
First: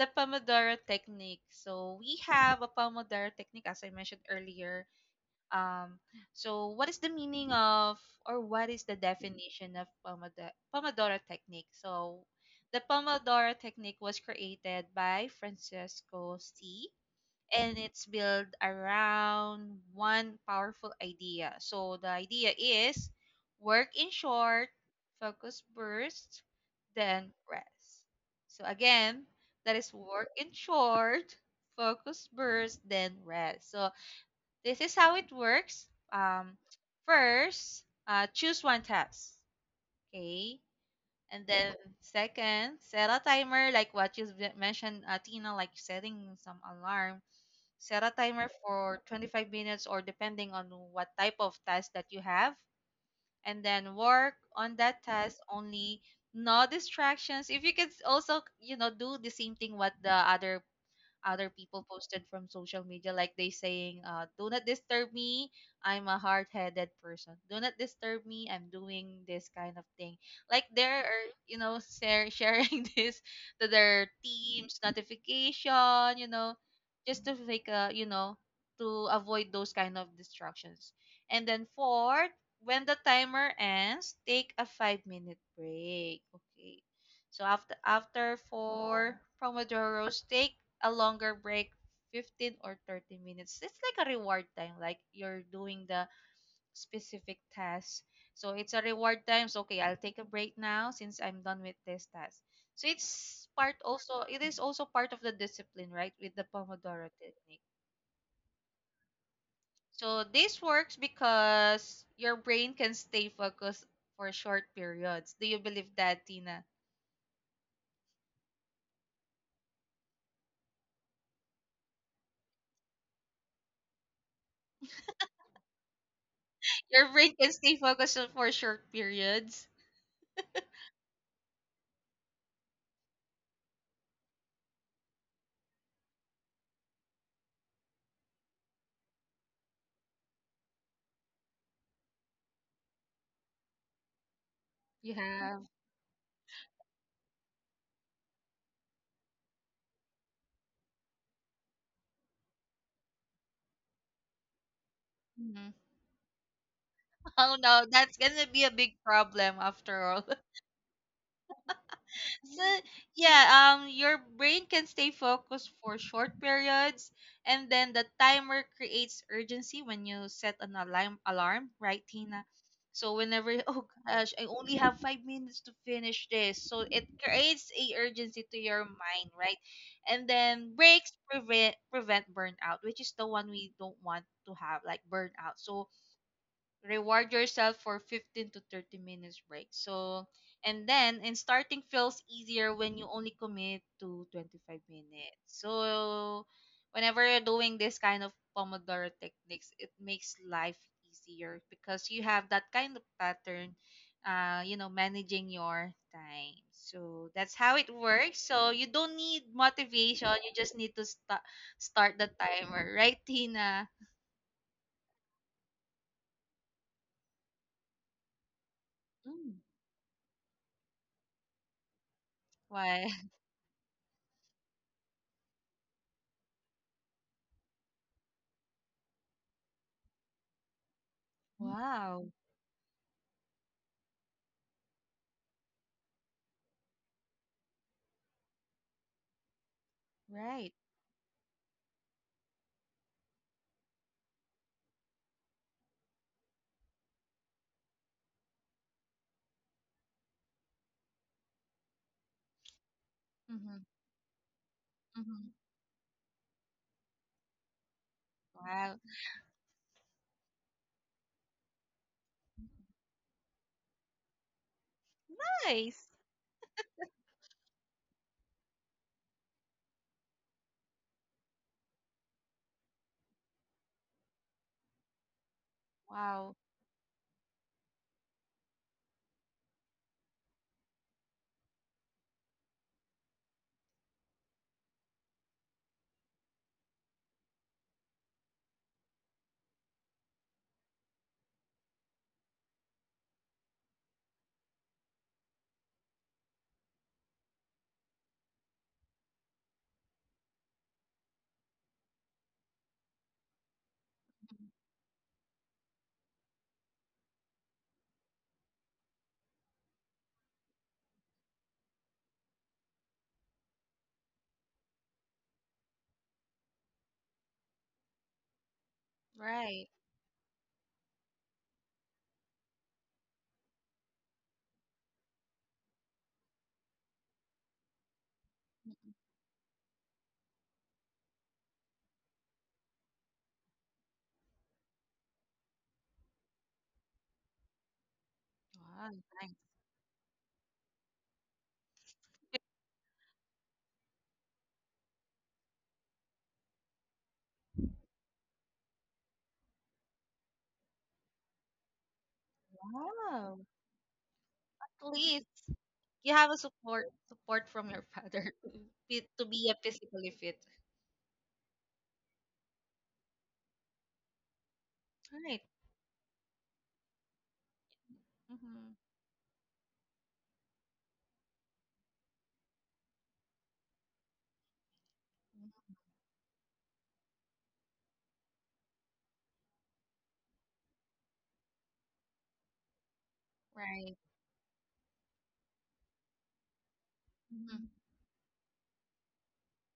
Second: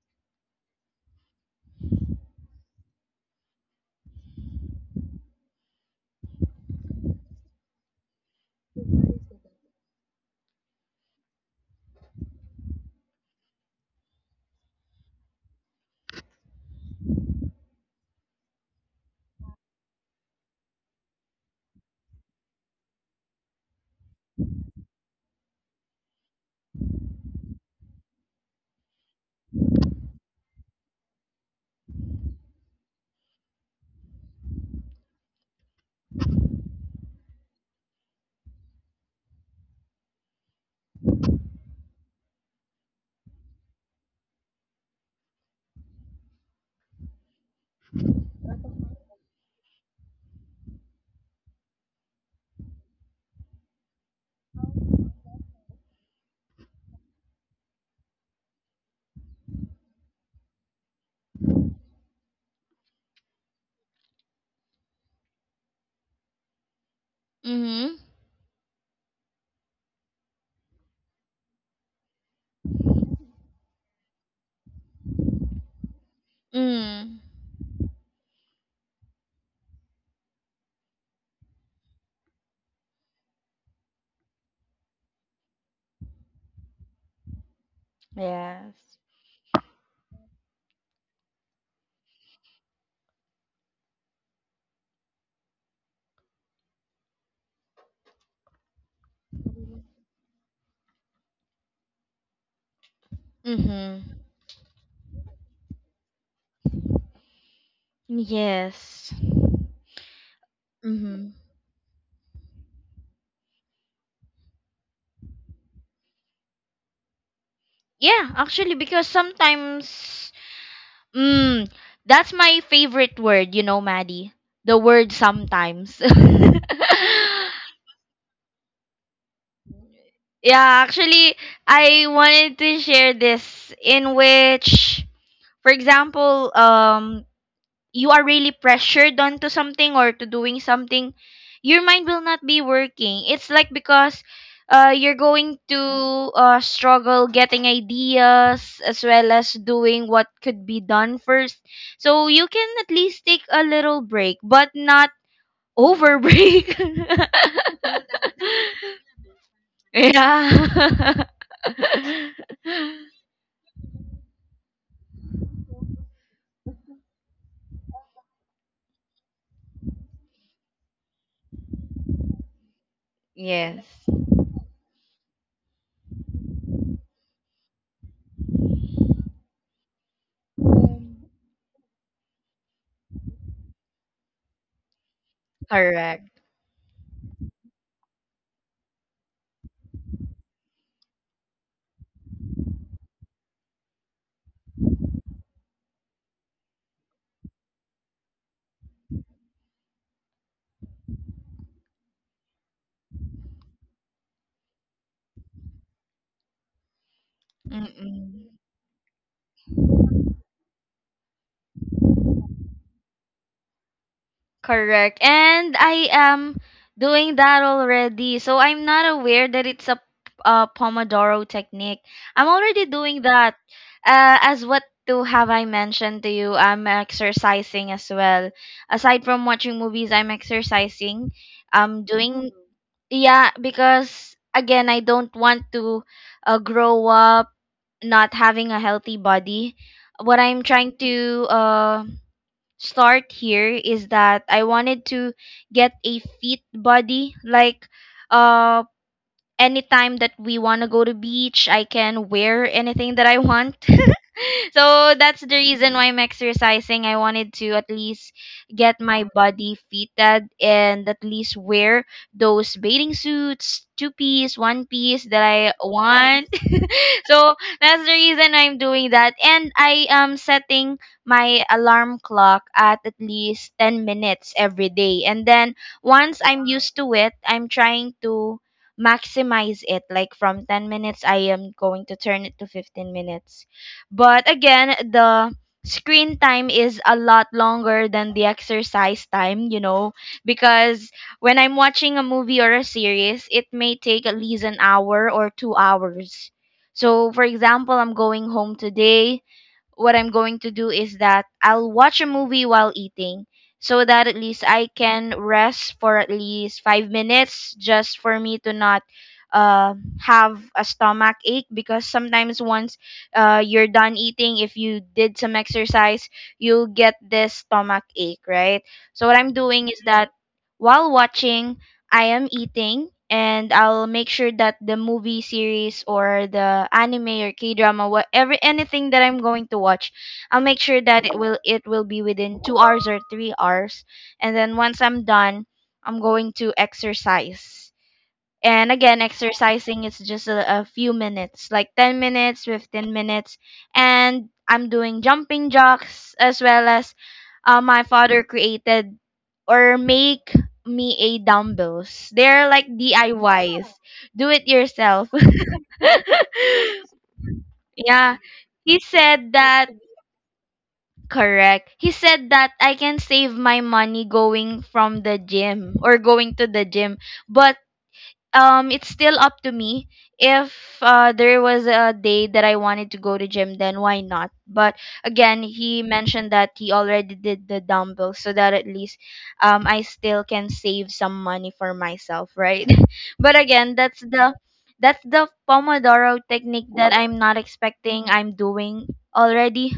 [SPEAKER 1] The Pomodoro technique. So we have a Pomodoro technique, as I mentioned earlier. Um, so what is the meaning of, or what is the definition of Pomodoro technique? So the Pomodoro technique was created by Francesco C, and it's built around one powerful idea. So the idea is work in short, focus burst, then rest. So again, that is work in short, focus burst, then rest. So this is how it works. Um, first, choose one task. Okay. And then second, set a timer, like what you mentioned, Tina, like setting some alarm. Set a timer for 25 minutes or depending on what type of task that you have, and then work on that task only. No distractions. If you could also, you know, do the same thing what the other people posted from social media, like they saying do not disturb me, I'm a hard-headed person, do not
[SPEAKER 2] Hmm.
[SPEAKER 1] disturb me, I'm doing this kind of thing, like they're, you know, sharing this to their teams notification, you know,
[SPEAKER 2] Mm.
[SPEAKER 1] just to like you know, to avoid those kind of distractions. And then fourth, when the timer ends, take a 5 minute break. Okay. So after
[SPEAKER 2] Yeah.
[SPEAKER 1] for Pomodoro, take a longer break, 15 or 30 minutes. It's like a reward time, like you're doing the specific task. So it's a reward time. So okay, I'll take a break now since I'm done with this task. So it's part
[SPEAKER 2] Mm-hmm.
[SPEAKER 1] also it is also part of the discipline, right? With the Pomodoro technique.
[SPEAKER 2] Yes.
[SPEAKER 1] So this works
[SPEAKER 2] Mm-hmm.
[SPEAKER 1] because your brain can stay focused for short periods. Do you believe that, Tina?
[SPEAKER 2] Yeah, actually, because sometimes, mm, that's my favorite word, you know, Maddie. The word sometimes.
[SPEAKER 1] Your brain can stay focused on for short periods.
[SPEAKER 2] Yeah, actually, I wanted to share this in which, for example, you are really pressured onto something or to doing something, your mind will not be working. It's like because
[SPEAKER 1] You
[SPEAKER 2] you're going
[SPEAKER 1] have.
[SPEAKER 2] to struggle getting ideas, as well as doing what could be done first. So you can at least take a little break, but not
[SPEAKER 1] Mhm.
[SPEAKER 2] over break.
[SPEAKER 1] Oh no, that's gonna be a big problem after all.
[SPEAKER 2] Yeah.
[SPEAKER 1] So yeah, your brain can stay focused for short periods, and then the timer creates urgency when you set an alarm, right, Tina? So whenever oh
[SPEAKER 2] Yes.
[SPEAKER 1] gosh, I only have 5 minutes to finish this, so it creates a urgency to your mind, right? And then breaks prevent burnout, which is the one we don't want to have, like burnout. So
[SPEAKER 2] Correct.
[SPEAKER 1] reward yourself for 15 to 30 minutes break. So, and starting feels easier when you only commit to 25 minutes. So, whenever you're doing this kind of Pomodoro techniques, it makes life easier because you have that kind of pattern, you know, managing your time. So, that's how it works.
[SPEAKER 2] Mm-mm.
[SPEAKER 1] So, you don't need motivation, you just need to start the timer, right, Tina?
[SPEAKER 2] Correct. And I am doing that already. So I'm not
[SPEAKER 1] Mm.
[SPEAKER 2] aware that it's a, Pomodoro technique. I'm already
[SPEAKER 1] Why?
[SPEAKER 2] doing that. As what to have I mentioned to you, I'm exercising as well. Aside from watching movies, I'm exercising. I'm
[SPEAKER 1] Wow.
[SPEAKER 2] doing, yeah, because again, I don't want to grow up not having a healthy body. What I'm
[SPEAKER 1] Right.
[SPEAKER 2] trying to start here is that I wanted to get a fit body. Like, uh, anytime that we want to go to beach, I can wear anything that I want.
[SPEAKER 1] Mhm.
[SPEAKER 2] So that's
[SPEAKER 1] Mhm.
[SPEAKER 2] the reason why I'm exercising. I wanted to at least
[SPEAKER 1] Wow.
[SPEAKER 2] get my body fitted and at least wear those bathing suits, two piece, one piece, that I
[SPEAKER 1] Nice.
[SPEAKER 2] want. So that's the reason I'm doing that. And I am setting my alarm clock at least 10 minutes every day. And then once
[SPEAKER 1] Wow.
[SPEAKER 2] I'm used to it, I'm trying to maximize it. Like from 10 minutes, I am going to turn it to 15 minutes. But again, the screen time is a lot longer than the exercise time, you know, because when I'm watching a movie or a series, it may take at least an hour or 2 hours. So, for example, I'm going home today. What I'm going to do is that I'll watch a movie while eating, so that at least
[SPEAKER 1] Mhm.
[SPEAKER 2] I can rest for at least 5 minutes, just for me to not have a stomach ache, because sometimes, once you're done eating, if you did some exercise, you'll get this stomach ache, right? So what I'm
[SPEAKER 1] Right.
[SPEAKER 2] doing is that while watching, I am eating, and I'll make sure that the movie series or the anime or K drama, whatever anything
[SPEAKER 1] Mhm.
[SPEAKER 2] that I'm going to watch, I'll make sure that it will be within 2 hours or 3 hours. And then once I'm done, I'm going to exercise. And
[SPEAKER 1] Wow.
[SPEAKER 2] again,
[SPEAKER 1] Nice.
[SPEAKER 2] exercising is just a few minutes, like 10 minutes, 15 minutes. And I'm doing jumping jacks as well as my father created or make me a dumbbells. They're like
[SPEAKER 1] Wow.
[SPEAKER 2] DIYs. Do it
[SPEAKER 1] At
[SPEAKER 2] yourself.
[SPEAKER 1] least you have a support from your
[SPEAKER 2] Yeah.
[SPEAKER 1] father to
[SPEAKER 2] He
[SPEAKER 1] to
[SPEAKER 2] said
[SPEAKER 1] be a
[SPEAKER 2] that,
[SPEAKER 1] physically fit.
[SPEAKER 2] correct. He said that I can save my money going from the
[SPEAKER 1] Right.
[SPEAKER 2] gym or going to the gym. But um,
[SPEAKER 1] Mhm.
[SPEAKER 2] it's still up to me if there was a day that I wanted to go to gym, then why not? But again,
[SPEAKER 1] Mhm.
[SPEAKER 2] he mentioned that he already did the dumbbells, so that at least I still can save some money for myself, right? But again,
[SPEAKER 1] Right.
[SPEAKER 2] that's the Pomodoro technique that I'm not
[SPEAKER 1] Mhm.
[SPEAKER 2] expecting I'm doing already.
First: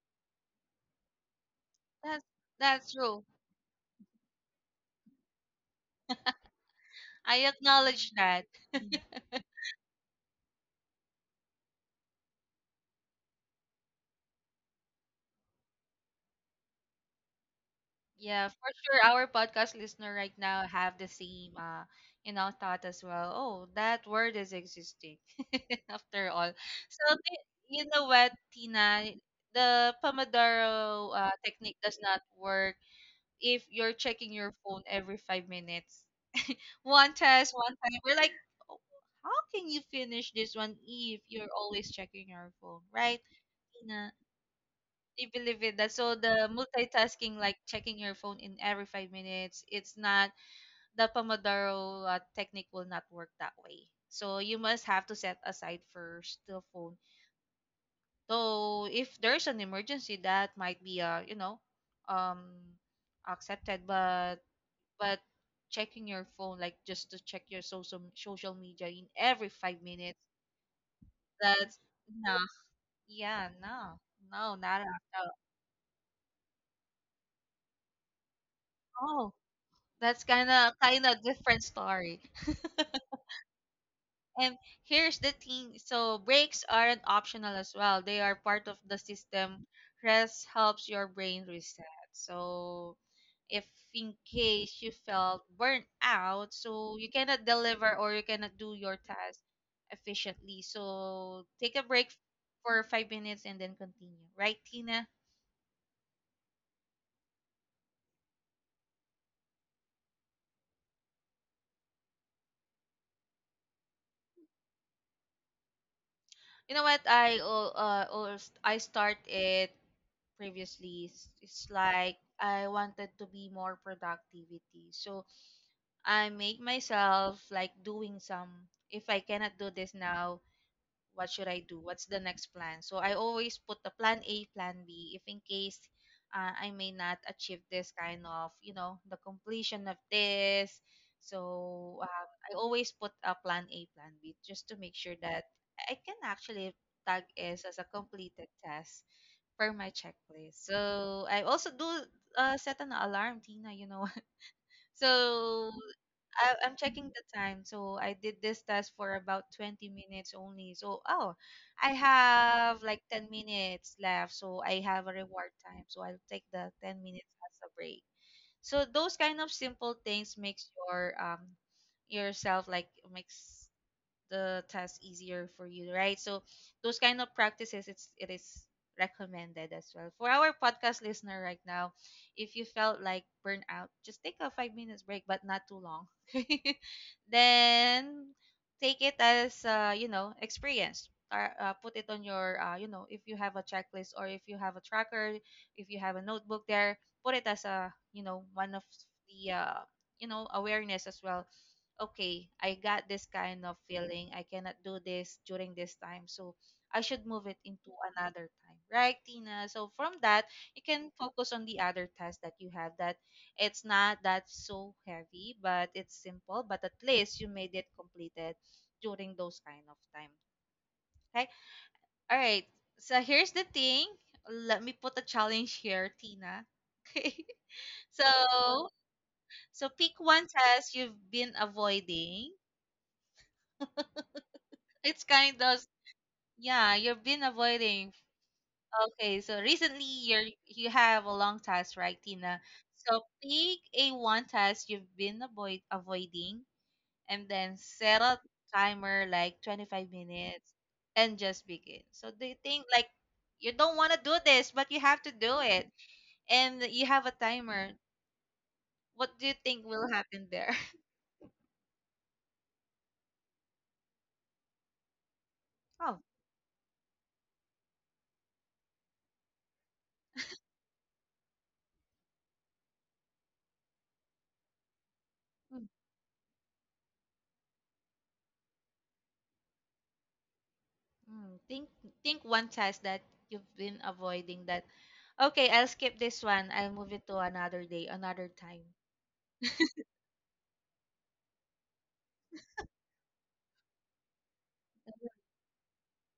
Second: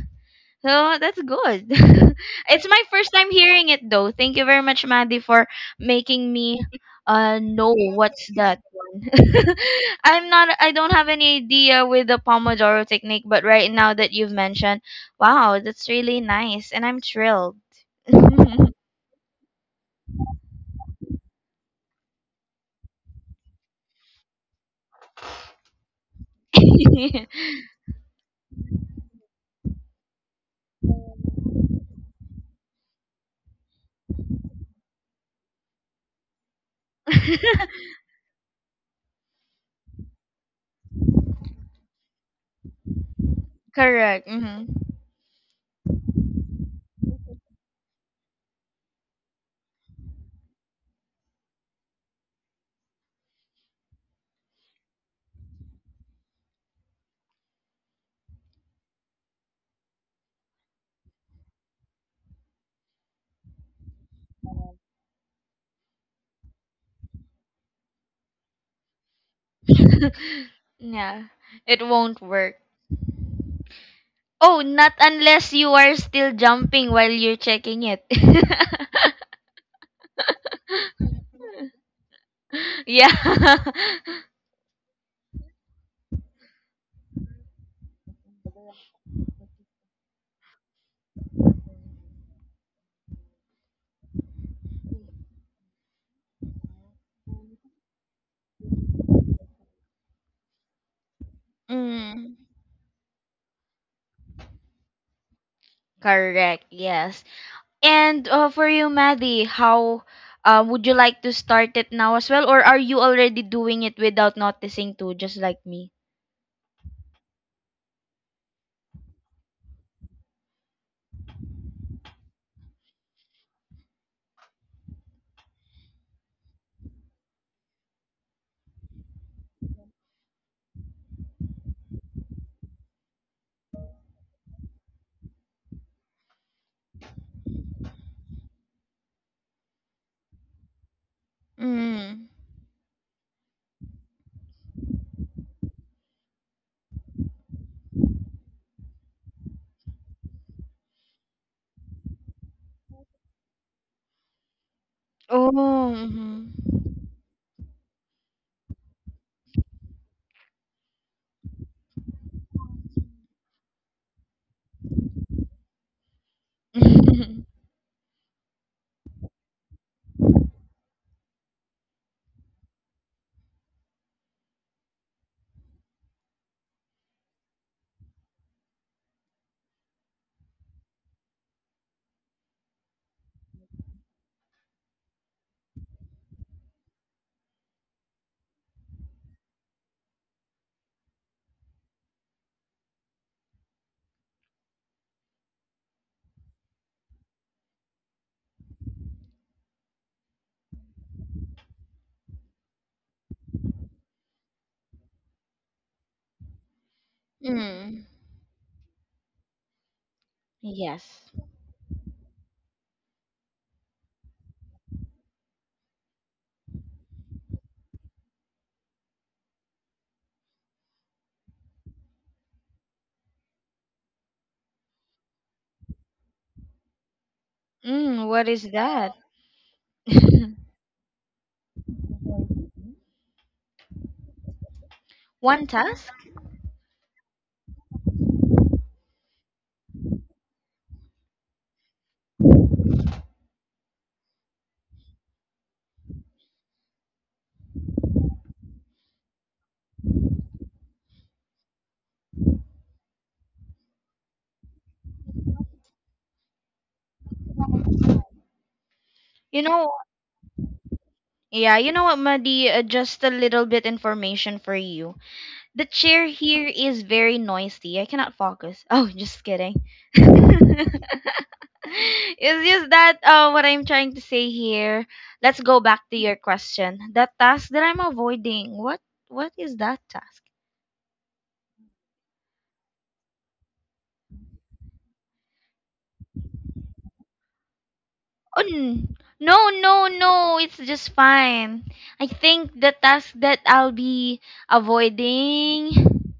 [SPEAKER 2] So that's good.
[SPEAKER 1] That's
[SPEAKER 2] It's my
[SPEAKER 1] that's
[SPEAKER 2] first
[SPEAKER 1] true.
[SPEAKER 2] time hearing it though. Thank you very much, Maddie, for making me
[SPEAKER 1] I
[SPEAKER 2] know
[SPEAKER 1] acknowledge
[SPEAKER 2] what's
[SPEAKER 1] that.
[SPEAKER 2] that one. I don't have any idea with the Pomodoro technique, but right now that you've mentioned, wow, that's really nice and I'm thrilled.
[SPEAKER 1] Yeah, for sure. Our podcast listener right now have the same, you know, thought as well. Oh, that word is existing after all. So you know what, Tina, the Pomodoro technique does not work if you're checking your phone every 5 minutes. One test, one time. We're like, "Oh, how can you finish this one if you're always checking your phone, right, Tina?
[SPEAKER 2] Correct. Hmm.
[SPEAKER 1] You believe it, that so the multitasking like checking your phone in every 5 minutes, it's not the Pomodoro technique will not work that way. So you must have to set aside first the phone. So if there's an emergency that might be, uh, you know, um, accepted, but but checking your phone like just to check your social media in every five minutes
[SPEAKER 2] Yeah.
[SPEAKER 1] that's
[SPEAKER 2] It won't
[SPEAKER 1] no,
[SPEAKER 2] work.
[SPEAKER 1] yeah, no,
[SPEAKER 2] Oh,
[SPEAKER 1] not at
[SPEAKER 2] not
[SPEAKER 1] all.
[SPEAKER 2] unless you are still jumping while you're checking it.
[SPEAKER 1] Oh, that's kind of different story.
[SPEAKER 2] Yeah.
[SPEAKER 1] And here's the thing. So breaks aren't optional as well. They are part of the system. Rest helps your brain reset. So if in case you felt burnt out, so you cannot deliver or you cannot do your task efficiently. So take a break
[SPEAKER 2] Mm,
[SPEAKER 1] for 5 minutes and then continue. Right, Tina?
[SPEAKER 2] correct, yes. And for you, Maddie, how would you like to start it now as well? Or are you already doing it without noticing too, just like me?
[SPEAKER 1] You know what? I start it previously. It's like I wanted to be more productivity. So I make myself like doing some. If I cannot do this now, what should I do? What's the next plan? So I always put a plan A, plan B, if in case I may not achieve this kind of, you know, the completion of this. So
[SPEAKER 2] Mm.
[SPEAKER 1] I always put a plan A, plan B, just to make sure that I can actually tag is as a completed task per my checklist. So I also do, set an alarm, Tina. You know, so
[SPEAKER 2] Oh, hmm.
[SPEAKER 1] I'm checking the time. So I did this test for about 20 minutes only. So, oh, I have like 10 minutes left. So I have a reward time. So I'll take the 10 minutes as a break. So those kind of simple things makes your yourself like makes the task easier for you, right? So those kind of practices, it is recommended as well. For our podcast listener right now, if you felt like burnout, just take a 5 minutes break, but not too long. Then take it as, you know, experience. Or, put it on your, you know, if you have a checklist or if you have a tracker, if you have a notebook there, put it as a, you know, one of the, you know, awareness as well. Okay, I got this kind of feeling. I cannot do this during this time. So I should move it into
[SPEAKER 2] Mm.
[SPEAKER 1] another time. Right, Tina? So from that, you can
[SPEAKER 2] Yes.
[SPEAKER 1] focus on the other task that you have that it's not that so heavy, but it's simple, but at least you made it completed during those kind of time. Okay? All right. So here's the thing. Let me put a challenge here, Tina. Okay.
[SPEAKER 2] Mm, what is
[SPEAKER 1] So
[SPEAKER 2] that?
[SPEAKER 1] so pick one task you've been avoiding, it's kind
[SPEAKER 2] One
[SPEAKER 1] of.
[SPEAKER 2] task?
[SPEAKER 1] Yeah, you've been avoiding. Okay, so recently you have a long task, right, Tina? So pick a one task you've been avoiding and then set a timer like 25 minutes and just begin. So do you think like you don't want to do this, but you have to do it and you have a timer. What do you
[SPEAKER 2] You
[SPEAKER 1] think
[SPEAKER 2] know,
[SPEAKER 1] will happen there?
[SPEAKER 2] yeah, you know what, Madi? Just a little bit information for you. The
[SPEAKER 1] Oh.
[SPEAKER 2] chair here is very noisy. I cannot focus. Oh, just kidding. It's just that what I'm trying to say here. Let's go
[SPEAKER 1] Hmm.
[SPEAKER 2] back to your question. That task that I'm avoiding. What is that task?
[SPEAKER 1] Think think one task that you've been avoiding that, okay, I'll skip this one. I'll move it to another day, another
[SPEAKER 2] Oh,
[SPEAKER 1] time.
[SPEAKER 2] n- no, no, no! It's just fine. I think the task that I'll be avoiding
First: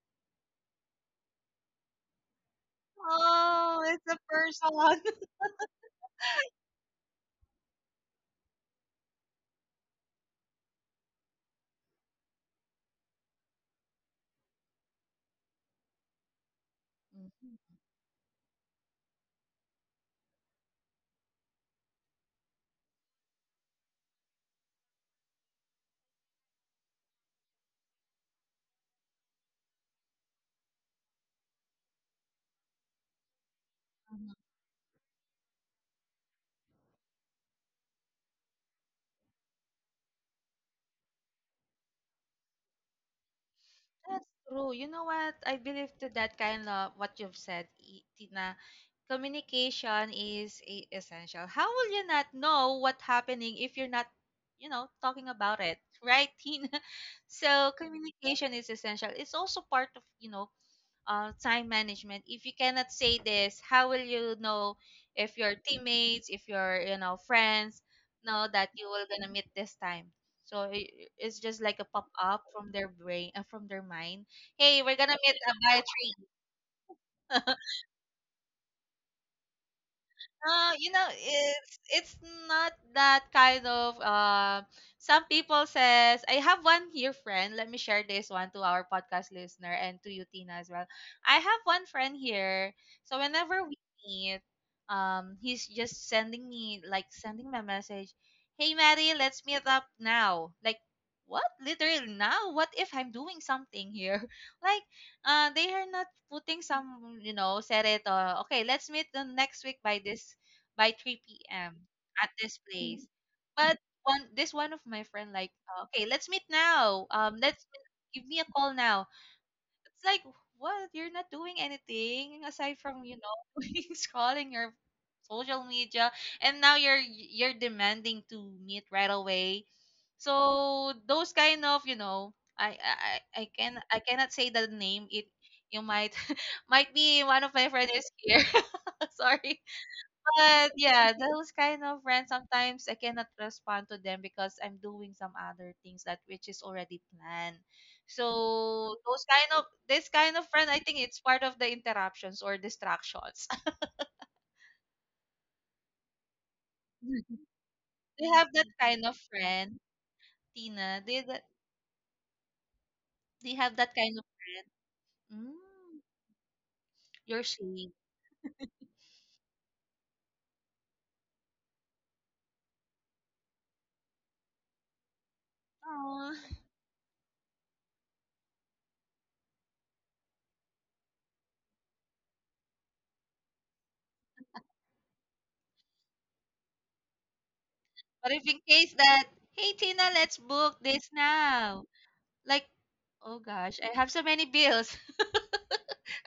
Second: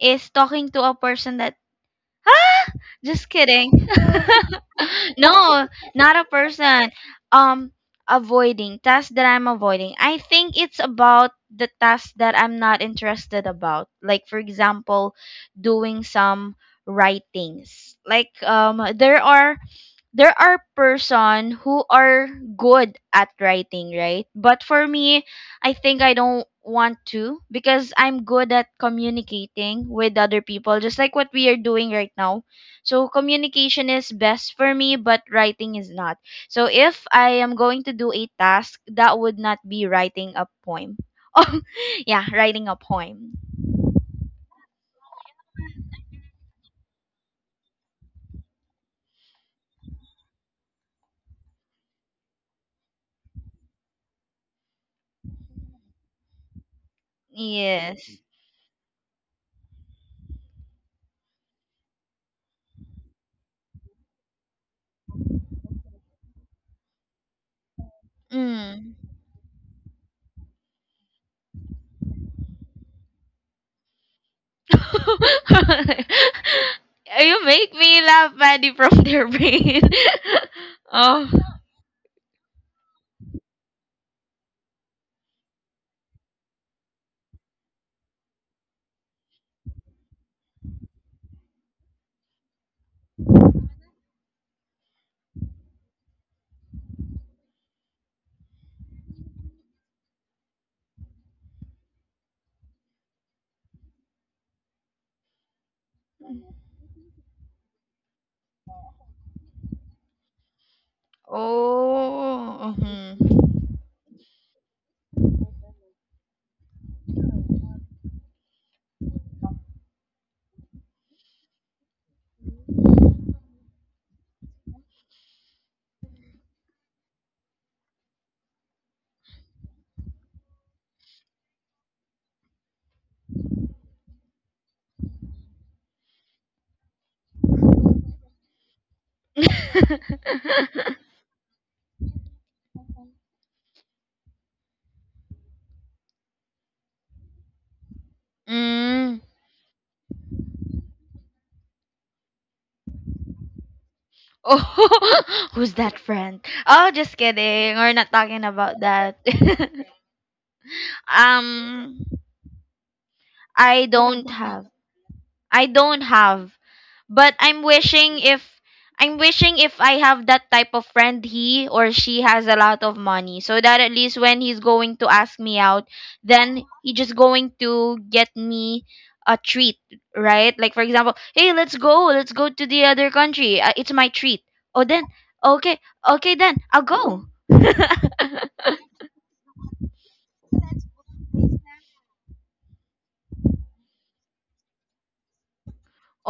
[SPEAKER 2] is talking to a person that just kidding.
[SPEAKER 1] Oh, it's a person.
[SPEAKER 2] No, not a person. Um, Avoiding tasks that I'm avoiding. I think it's about the tasks that I'm not interested about. Like for example, doing some
[SPEAKER 1] Mhm,
[SPEAKER 2] writings. Like there are person who are good at writing, right? But for me, I think I don't want to, because I'm good at communicating with other people, just like what we are doing right now. So communication is
[SPEAKER 1] mhm.
[SPEAKER 2] best for me, but writing is not. So if I am going to do a task, that would not be writing a poem. Oh yeah, writing a poem.
[SPEAKER 1] That's true. You know what? I believe to that kind of what you've said, Tina. Communication is essential. How will you not know what happening if you're not, you know, talking about it, right, Tina? So
[SPEAKER 2] Yes.
[SPEAKER 1] communication is essential. It's also part of, you know, time management. If you cannot say this, how will you know if your teammates, if your, you know, friends know that you will gonna meet this time? So it's just like a pop up from their brain, from their mind. Hey, we're gonna meet by three
[SPEAKER 2] You make me laugh, Maddie, from their brain.
[SPEAKER 1] You know,
[SPEAKER 2] Oh.
[SPEAKER 1] it's not that kind of, some people says. I have one here friend. Let me share this one to our podcast listener and to you, Tina, as well. I have one friend here. So whenever we meet, he's just sending me a message. Hey Mary, let's meet up now. Like, what? Literally now? What if I'm doing something here? Like, they are not putting some, you know, set it, okay, let's meet the next week by this, by 3 p.m. at this
[SPEAKER 2] Oh.
[SPEAKER 1] place.
[SPEAKER 2] Mhm.
[SPEAKER 1] But one of my friend like, "Oh, okay, let's meet now. Let's give me a call now." It's like, what, you're not doing anything aside from, you know, scrolling your social media, and now you're demanding to meet right away. So those kind of, you know, I I I I can, I cannot say the name. It, you might might be one of my friends is here. Sorry. But yeah, those kind of friends sometimes I cannot respond to them because I'm doing some other things that which is already planned. So
[SPEAKER 2] Mm.
[SPEAKER 1] those kind of this kind of friend, I think it's part of the interruptions or distractions.
[SPEAKER 2] Oh, who's that friend? Oh, just kidding. We're not
[SPEAKER 1] They
[SPEAKER 2] talking
[SPEAKER 1] have that
[SPEAKER 2] about
[SPEAKER 1] kind of
[SPEAKER 2] that.
[SPEAKER 1] friend, Tina. They that
[SPEAKER 2] um,
[SPEAKER 1] they have
[SPEAKER 2] I
[SPEAKER 1] that kind of
[SPEAKER 2] don't have.
[SPEAKER 1] friend.
[SPEAKER 2] I
[SPEAKER 1] Mm,
[SPEAKER 2] don't have, but
[SPEAKER 1] you're
[SPEAKER 2] I'm
[SPEAKER 1] she.
[SPEAKER 2] wishing if I'm wishing if I have that type of friend. He or she has a lot of money so that at least when he's going to ask me out,
[SPEAKER 1] Oh.
[SPEAKER 2] then he just going to get me a treat, right? Like for example, hey, let's go to the other country, it's my treat. Oh then, okay, okay then I'll go.
[SPEAKER 1] But if in case that, hey Tina, let's book this now. Like, oh gosh, I have so many bills.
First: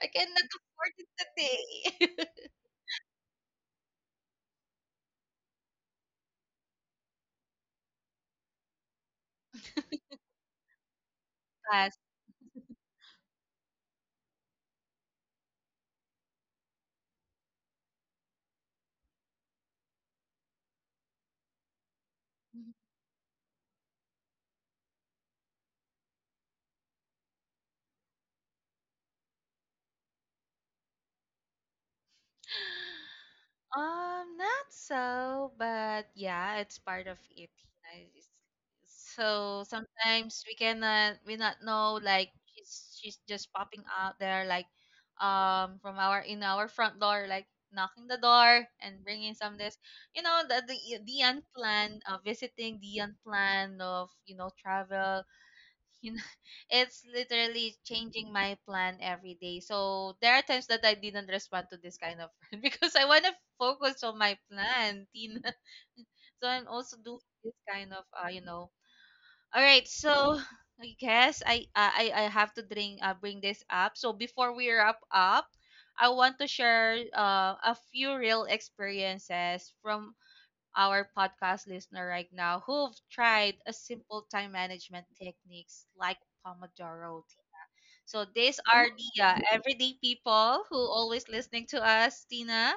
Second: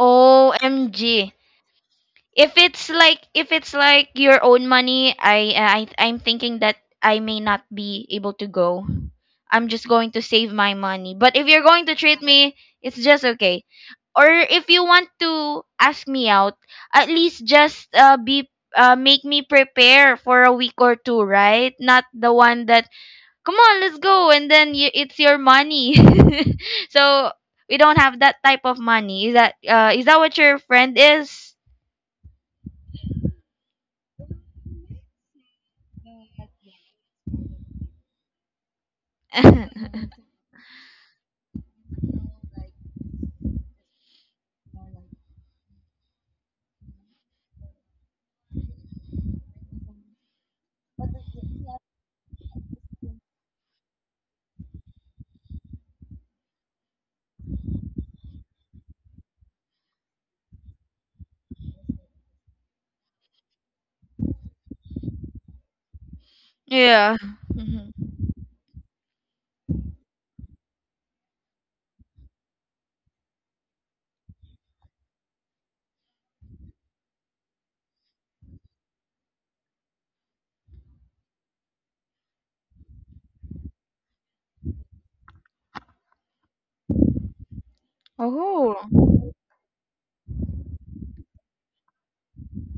[SPEAKER 1] I cannot afford it today.
[SPEAKER 2] if it's like your own money, I'm thinking that I may not be able to go. I'm just going to save my money, but if you're going to
[SPEAKER 1] Fast.
[SPEAKER 2] treat me, it's just okay. Or if you want to ask me out, at least just be, make me prepare for a week or two, right? Not the one that, come on, let's go, and then you, it's your money. So we don't have that type of money. Is that, is that what your friend is?
[SPEAKER 1] Not so, but yeah, it's part of it. It's- So sometimes we cannot, we not know, like she's just popping out there like, from our front door, like knocking the door and bringing some this, you know, the unplanned visiting, the unplanned of, you know, travel, you know. It's literally changing my plan every day. So there are times that I didn't respond to this kind of friend because I want to focus on my plan, Tina. So I'm also
[SPEAKER 2] Yeah.
[SPEAKER 1] doing this
[SPEAKER 2] Mhm.
[SPEAKER 1] kind of, you know. All right, so I guess I have to bring this up. So before we wrap up, I want to share a few real experiences from our podcast listener right now who've tried a simple time management techniques like Pomodoro. So these are
[SPEAKER 2] Oh.
[SPEAKER 1] the everyday people who always listening to us, Tina,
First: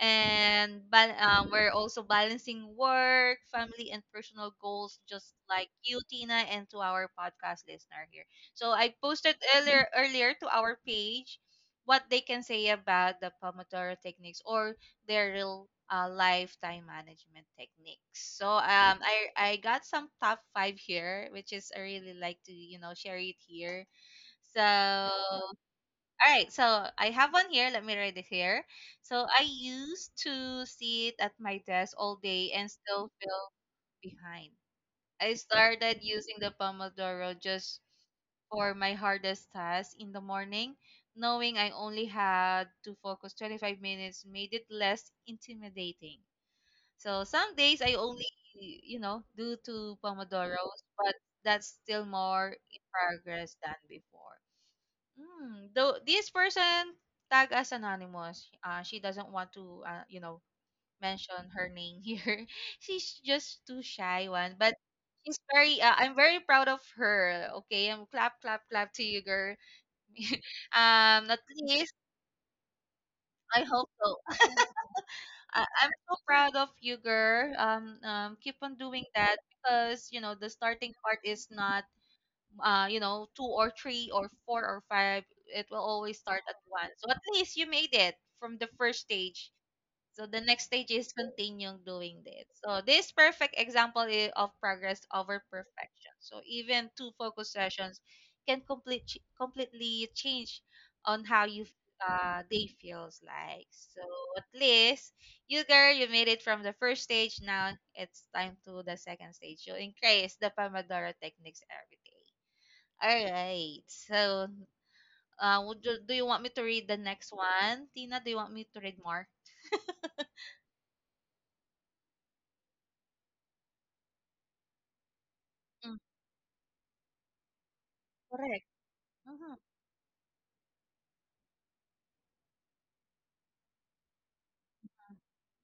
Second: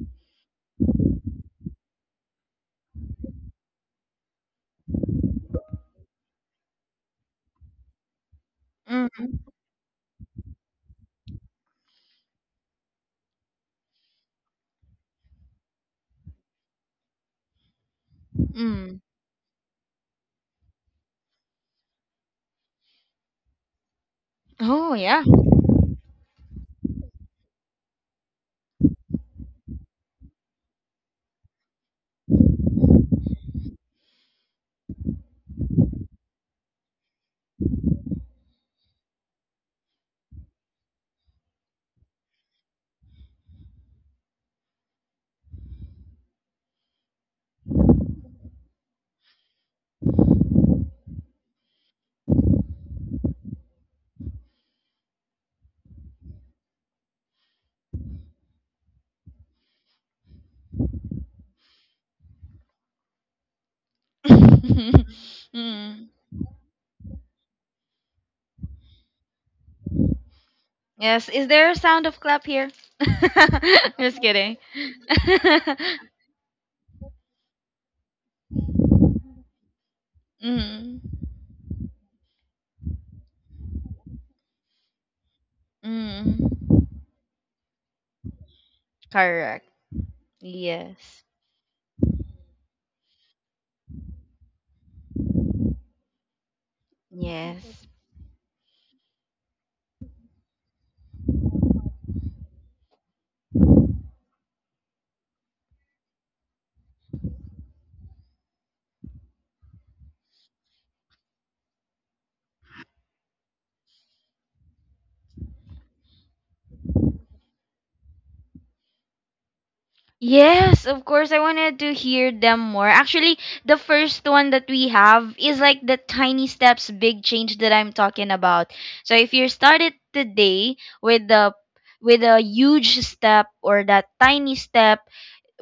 [SPEAKER 1] and but we're also balancing work, family, and personal goals, just like you, Tina, and to our podcast listener here. So I
[SPEAKER 2] Mm,
[SPEAKER 1] posted earlier to our page what they can say about the Pomodoro techniques or their real lifetime management techniques. So um,
[SPEAKER 2] mm.
[SPEAKER 1] I I got some top five here, which is I really like to, you know, share it here. So,
[SPEAKER 2] Oh, yeah.
[SPEAKER 1] all right. So I have one here. Let me read it here. So I used to sit at my desk all day and still feel behind. I started using the Pomodoro just for my hardest task in the morning. Knowing I only had to focus 25 minutes made it less intimidating. So some days I only, you know, do two Pomodoros, but that's still more in progress than before. Mm, though this person tag as anonymous, she doesn't want to, you know, mention her name here. She's just too shy one, but she's very.
[SPEAKER 2] Mm.
[SPEAKER 1] I'm very proud of her. Okay, I'm clap clap clap to you, girl. Um,
[SPEAKER 2] Yes.
[SPEAKER 1] at
[SPEAKER 2] Is there a
[SPEAKER 1] least
[SPEAKER 2] sound of clap here?
[SPEAKER 1] I hope so.
[SPEAKER 2] Just kidding.
[SPEAKER 1] I'm so proud of you, girl. Keep on doing that because you know the starting part
[SPEAKER 2] Mm.
[SPEAKER 1] is not, you know, two or three or four or five, it will always start at
[SPEAKER 2] Mm.
[SPEAKER 1] one. So at least you made it from the first stage.
[SPEAKER 2] Correct.
[SPEAKER 1] So the next stage is
[SPEAKER 2] Yes.
[SPEAKER 1] continuing doing it. So this perfect example of progress over perfection. So even two focus
[SPEAKER 2] Yes.
[SPEAKER 1] sessions can completely change on how you day feels like. So at least you girl, you made it from the first stage. Now it's time to the second stage. You increase the Pomodoro techniques every day. All right. So, do you want me to read the next one? Tina, do you want me to read more?
[SPEAKER 2] Yes, of course. I wanted to hear them more. Actually, the first one that we have is like
[SPEAKER 1] Mm,
[SPEAKER 2] the tiny steps, big change that I'm talking
[SPEAKER 1] correct.
[SPEAKER 2] about. So if you
[SPEAKER 1] Mhm.
[SPEAKER 2] started today with the with a huge step or that tiny step,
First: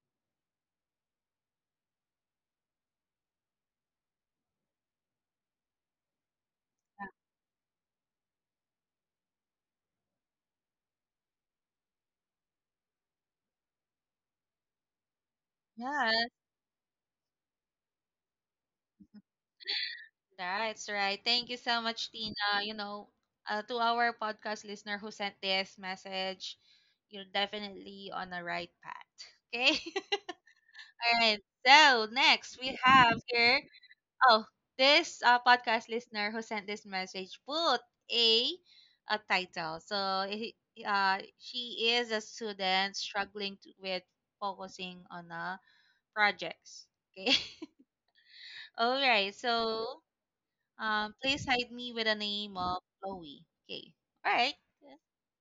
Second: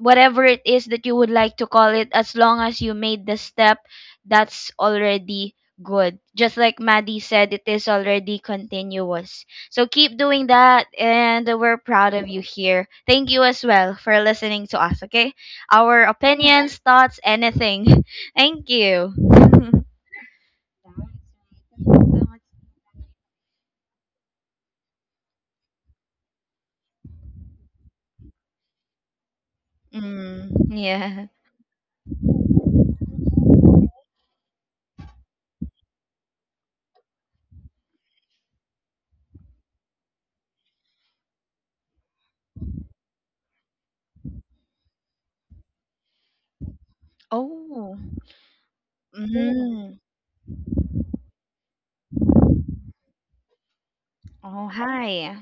[SPEAKER 2] whatever it is that you would like to call it, as long as you made the step, that's already good. Just like Maddie said, it is already continuous. So keep doing that, and we're proud of you here. Thank you as well for listening to us, okay? Our
[SPEAKER 1] Yeah. Yes,
[SPEAKER 2] opinions, thoughts, anything. Thank you.
[SPEAKER 1] that's right. Thank you so much, Tina. You know, to our podcast listener who sent this message, you're definitely on the right path. Okay.
[SPEAKER 2] Mm,
[SPEAKER 1] All
[SPEAKER 2] yeah.
[SPEAKER 1] right. So next we have here. Oh, this podcast listener who sent this message put a a title. So he, she is a student struggling to, with focusing on projects. Okay.
[SPEAKER 2] Oh.
[SPEAKER 1] All right.
[SPEAKER 2] Mm.
[SPEAKER 1] So please hide me with the name of Chloe. Okay. All right.
[SPEAKER 2] Oh, hi.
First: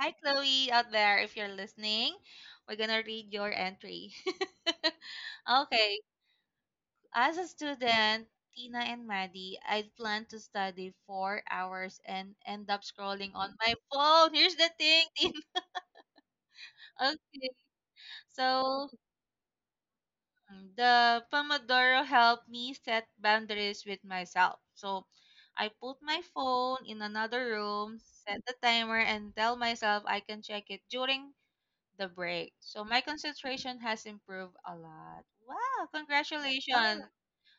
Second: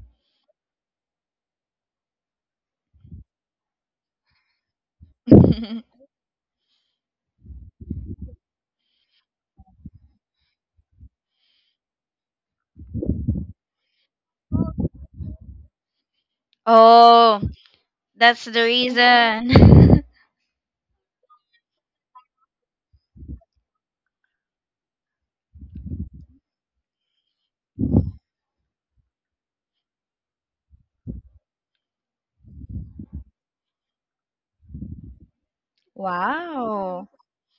[SPEAKER 1] Hi, Chloe out there. If you're listening, we're gonna read your entry. Okay. As a student, Tina and Maddie, I'd plan to study 4 hours and end up scrolling on my phone. Here's the thing, Tina.
[SPEAKER 2] Oh,
[SPEAKER 1] Okay.
[SPEAKER 2] that's the
[SPEAKER 1] So
[SPEAKER 2] reason.
[SPEAKER 1] mm, the Pomodoro helped me set boundaries with myself. So I put my phone in another room, set the timer, and tell myself I can check it during the break. So my concentration has improved a lot. Wow, congratulations,
[SPEAKER 2] Wow.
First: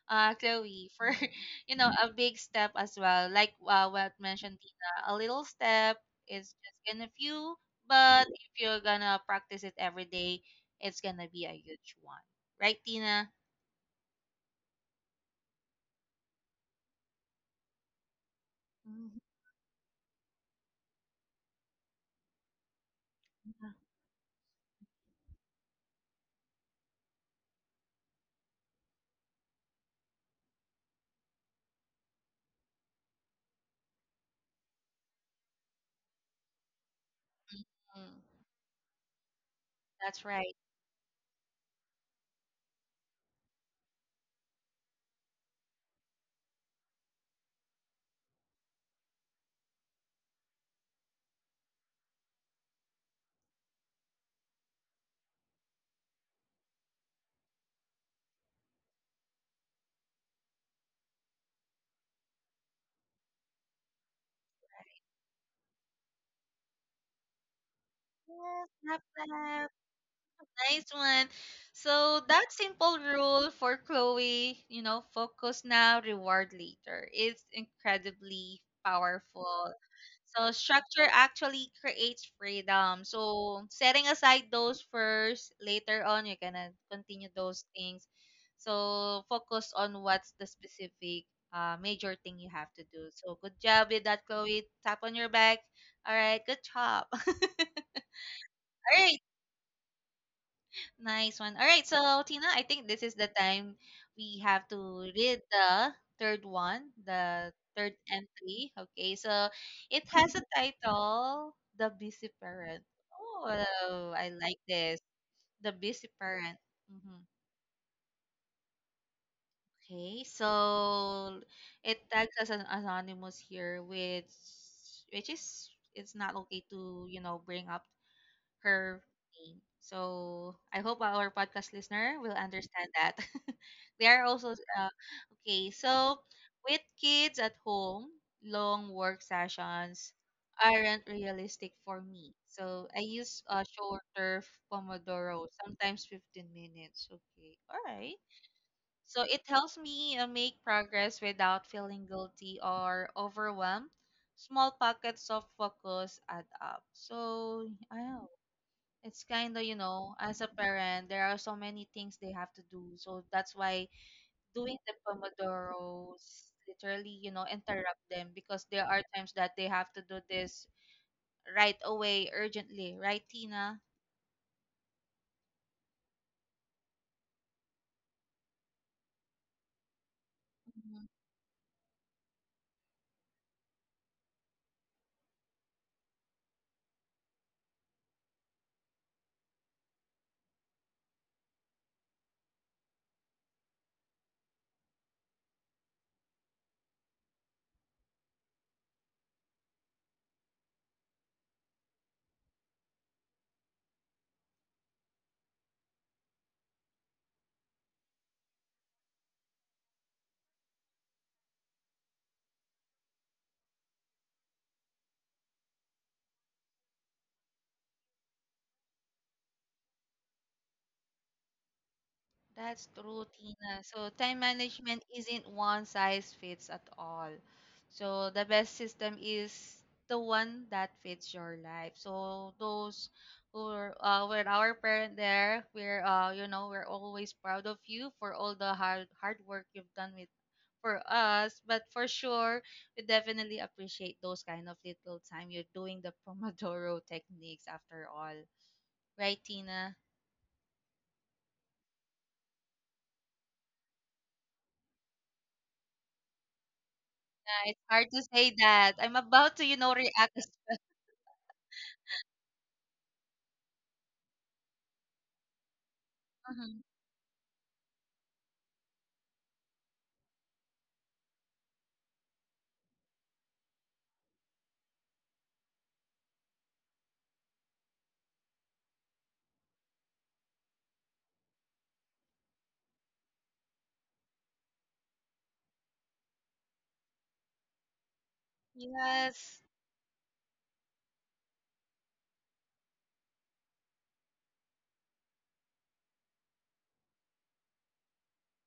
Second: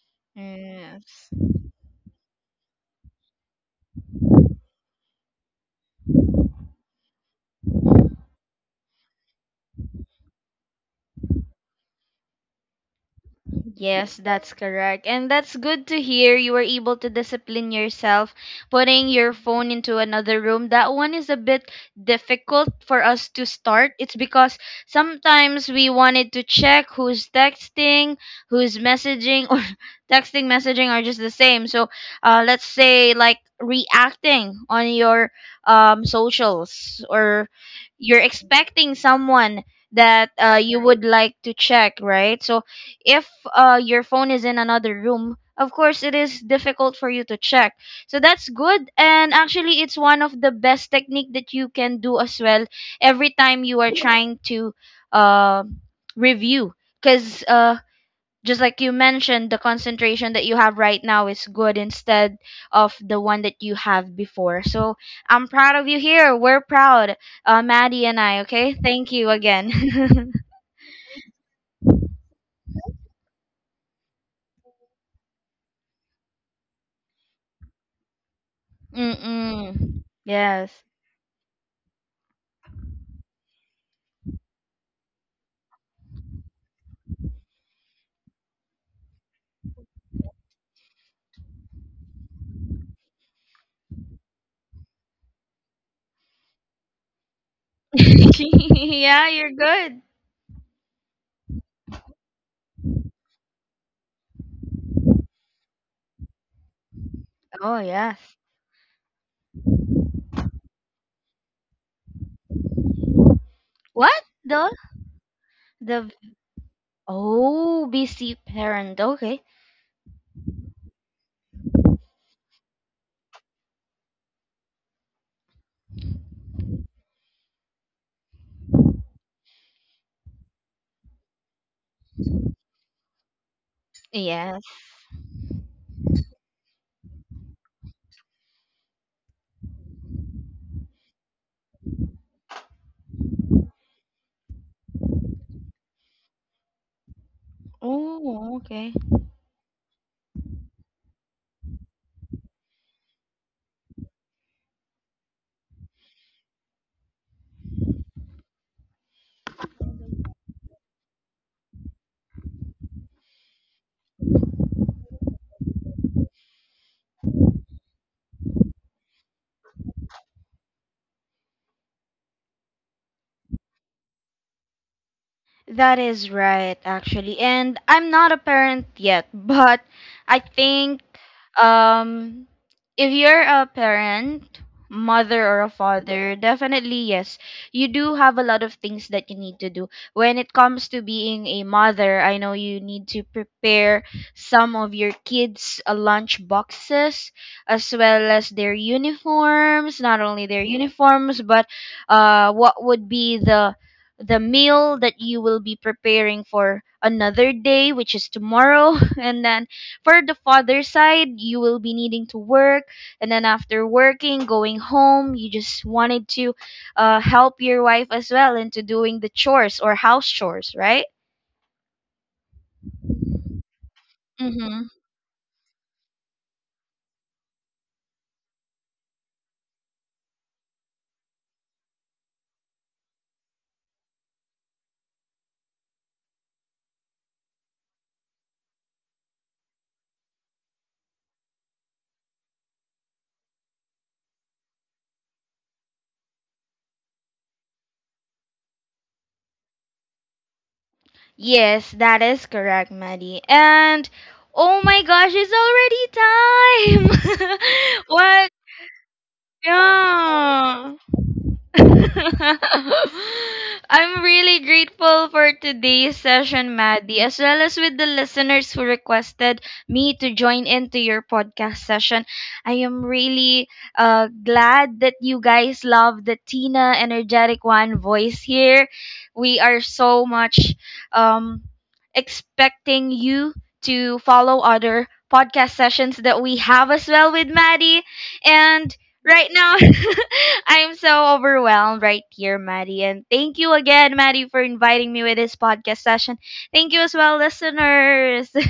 [SPEAKER 1] Chloe,
[SPEAKER 2] 嗯。
[SPEAKER 1] for you know a big step as well. Like, what mentioned Tina, a little step is just gonna few, but if you're gonna practice it every day, it's gonna be a huge one, right, Tina?
[SPEAKER 2] Yes, that's correct. And that's good to hear you were able to discipline yourself putting
[SPEAKER 1] Mhm.
[SPEAKER 2] your phone into another room. That one is a bit difficult for us to start. It's because sometimes we wanted to check who's texting, who's messaging, or texting, messaging are just the same. So, let's say, like, reacting on your socials, or you're expecting someone
[SPEAKER 1] That's
[SPEAKER 2] that
[SPEAKER 1] right.
[SPEAKER 2] you would like to check, right? So if your phone is in another room, of course it is difficult for you to check. So that's good, and actually it's one of the best technique that you can do as well every time you are trying to uh, review, cuz just like you mentioned, the concentration that you have right now is good instead of the one that you have before. So I'm proud of you here. We're proud. Maddie and I,
[SPEAKER 1] Yes,
[SPEAKER 2] okay?
[SPEAKER 1] clap,
[SPEAKER 2] Thank you again.
[SPEAKER 1] clap. Nice one. So that simple rule for Chloe, you know, focus now, reward later, is incredibly powerful.
[SPEAKER 2] Mm-mm.
[SPEAKER 1] So
[SPEAKER 2] Yes.
[SPEAKER 1] structure actually creates freedom. So setting aside those first, later on you're gonna continue those things. So focus on what's the specific major thing you have to do. So good job with that, Chloe. Tap on your back. All right, good job. All right.
[SPEAKER 2] Yeah, you're good.
[SPEAKER 1] Nice one. All right, so Tina, I think this is the time we have to read the
[SPEAKER 2] Oh,
[SPEAKER 1] third
[SPEAKER 2] yes.
[SPEAKER 1] entry. Okay, so it has a title, The Busy Parent.
[SPEAKER 2] What?
[SPEAKER 1] Oh, I like
[SPEAKER 2] The
[SPEAKER 1] this. The Busy
[SPEAKER 2] the
[SPEAKER 1] Parent. Hmm.
[SPEAKER 2] Oh, busy parent. Okay.
[SPEAKER 1] Okay, so it tags as an anonymous here, which is it's not okay to, you know, bring up her pain. So I hope our podcast listener will understand that. They are also
[SPEAKER 2] Yes.
[SPEAKER 1] okay. So with kids at home, long work sessions aren't realistic for me. So I use a shorter Pomodoro, sometimes 15 minutes. Okay, all right.
[SPEAKER 2] Oh, okay.
[SPEAKER 1] So it helps me make progress without feeling guilty or overwhelmed. Small pockets of focus add up. So, yeah. It's kind of, you know, as a parent, there are so many things they have to do. So that's why doing the Pomodoros literally, you know, interrupt them because there are times that they have to do this right away, urgently, right, Tina?
[SPEAKER 2] That is right, actually. And I'm not a parent yet, but I think,
[SPEAKER 1] Mm-hmm.
[SPEAKER 2] Um, if you're a parent, mother or a father, definitely yes. You do have a lot of things that you need to do. When it comes to being a mother, I know you need to prepare some of your kids' lunch boxes as well as their uniforms, not only their uniforms, but what would be the meal that you will be preparing for another day, which is tomorrow, and then for the father side, you will be needing to work, and then after working, going home, you just wanted to help your wife as well into doing the chores or house chores, right?
[SPEAKER 1] That's true, Tina. So time
[SPEAKER 2] Mm-hmm.
[SPEAKER 1] management isn't one size fits at all. So the best system is the one that fits your life. So those who are, were our parent there, we're you know, we're always proud of you for all the hard work you've done with for us. But for sure, we definitely appreciate those kind of little time you're doing the Pomodoro techniques after all. Right, Tina?
[SPEAKER 2] Yes, that is correct, Maddie. And oh my gosh, it's already time.
[SPEAKER 1] It's hard to
[SPEAKER 2] What?
[SPEAKER 1] say that. I'm about to, you know, react as.
[SPEAKER 2] Yeah. I'm really grateful for today's session,
[SPEAKER 1] Mhm.
[SPEAKER 2] Maddie, as well as with the listeners who requested me to join into your podcast session. I am really glad that you guys love the Tina Energetic One voice here. We are so much, um, expecting you to follow other podcast sessions that we have as well with Maddie. And right
[SPEAKER 1] Yes.
[SPEAKER 2] now, I'm so overwhelmed right here, Maddie. And thank you again, Maddie, for inviting me with this podcast session. Thank you as well, listeners.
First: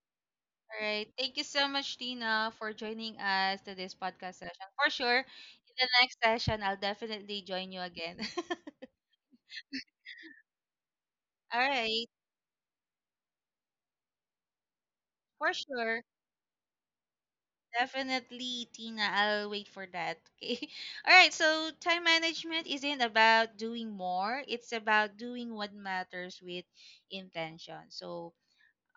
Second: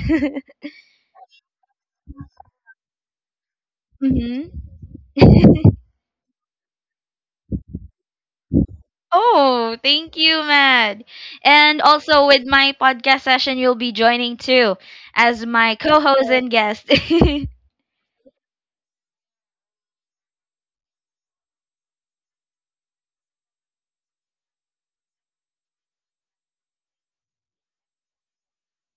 [SPEAKER 1] All right. Thank you so much, Tina, for joining us to this podcast session.
[SPEAKER 2] Hmm.
[SPEAKER 1] For sure, in the next session, I'll definitely join you again.
[SPEAKER 2] Oh, thank you, Mad.
[SPEAKER 1] All
[SPEAKER 2] And
[SPEAKER 1] right.
[SPEAKER 2] also with my podcast session, you'll be joining too as
[SPEAKER 1] For
[SPEAKER 2] my co
[SPEAKER 1] sure.
[SPEAKER 2] host and guest.
[SPEAKER 1] Definitely, Tina. I'll wait for that. Okay. All right. So, time management isn't about doing more, it's about doing what matters with intention. So,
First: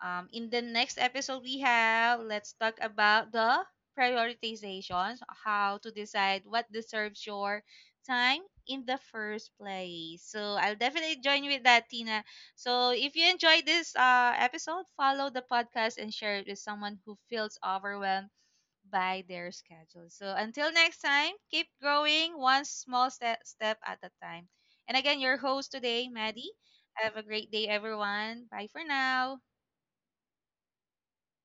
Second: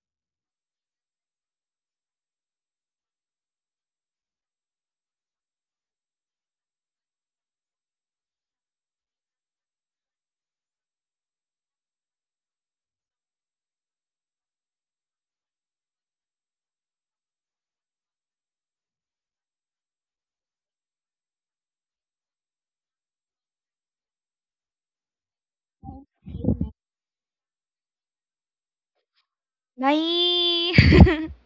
[SPEAKER 1] um, in the next episode, we have, let's talk about the prioritizations, how to decide what deserves your time in the first place. So I'll definitely join you with that, Tina. So if you enjoyed this episode, follow the podcast and share it with someone who feels overwhelmed by their schedule. So until next time, keep growing one small step at a time. And again, your host today, Maddie. Have a great day, everyone. Bye for now.
[SPEAKER 2] Bye.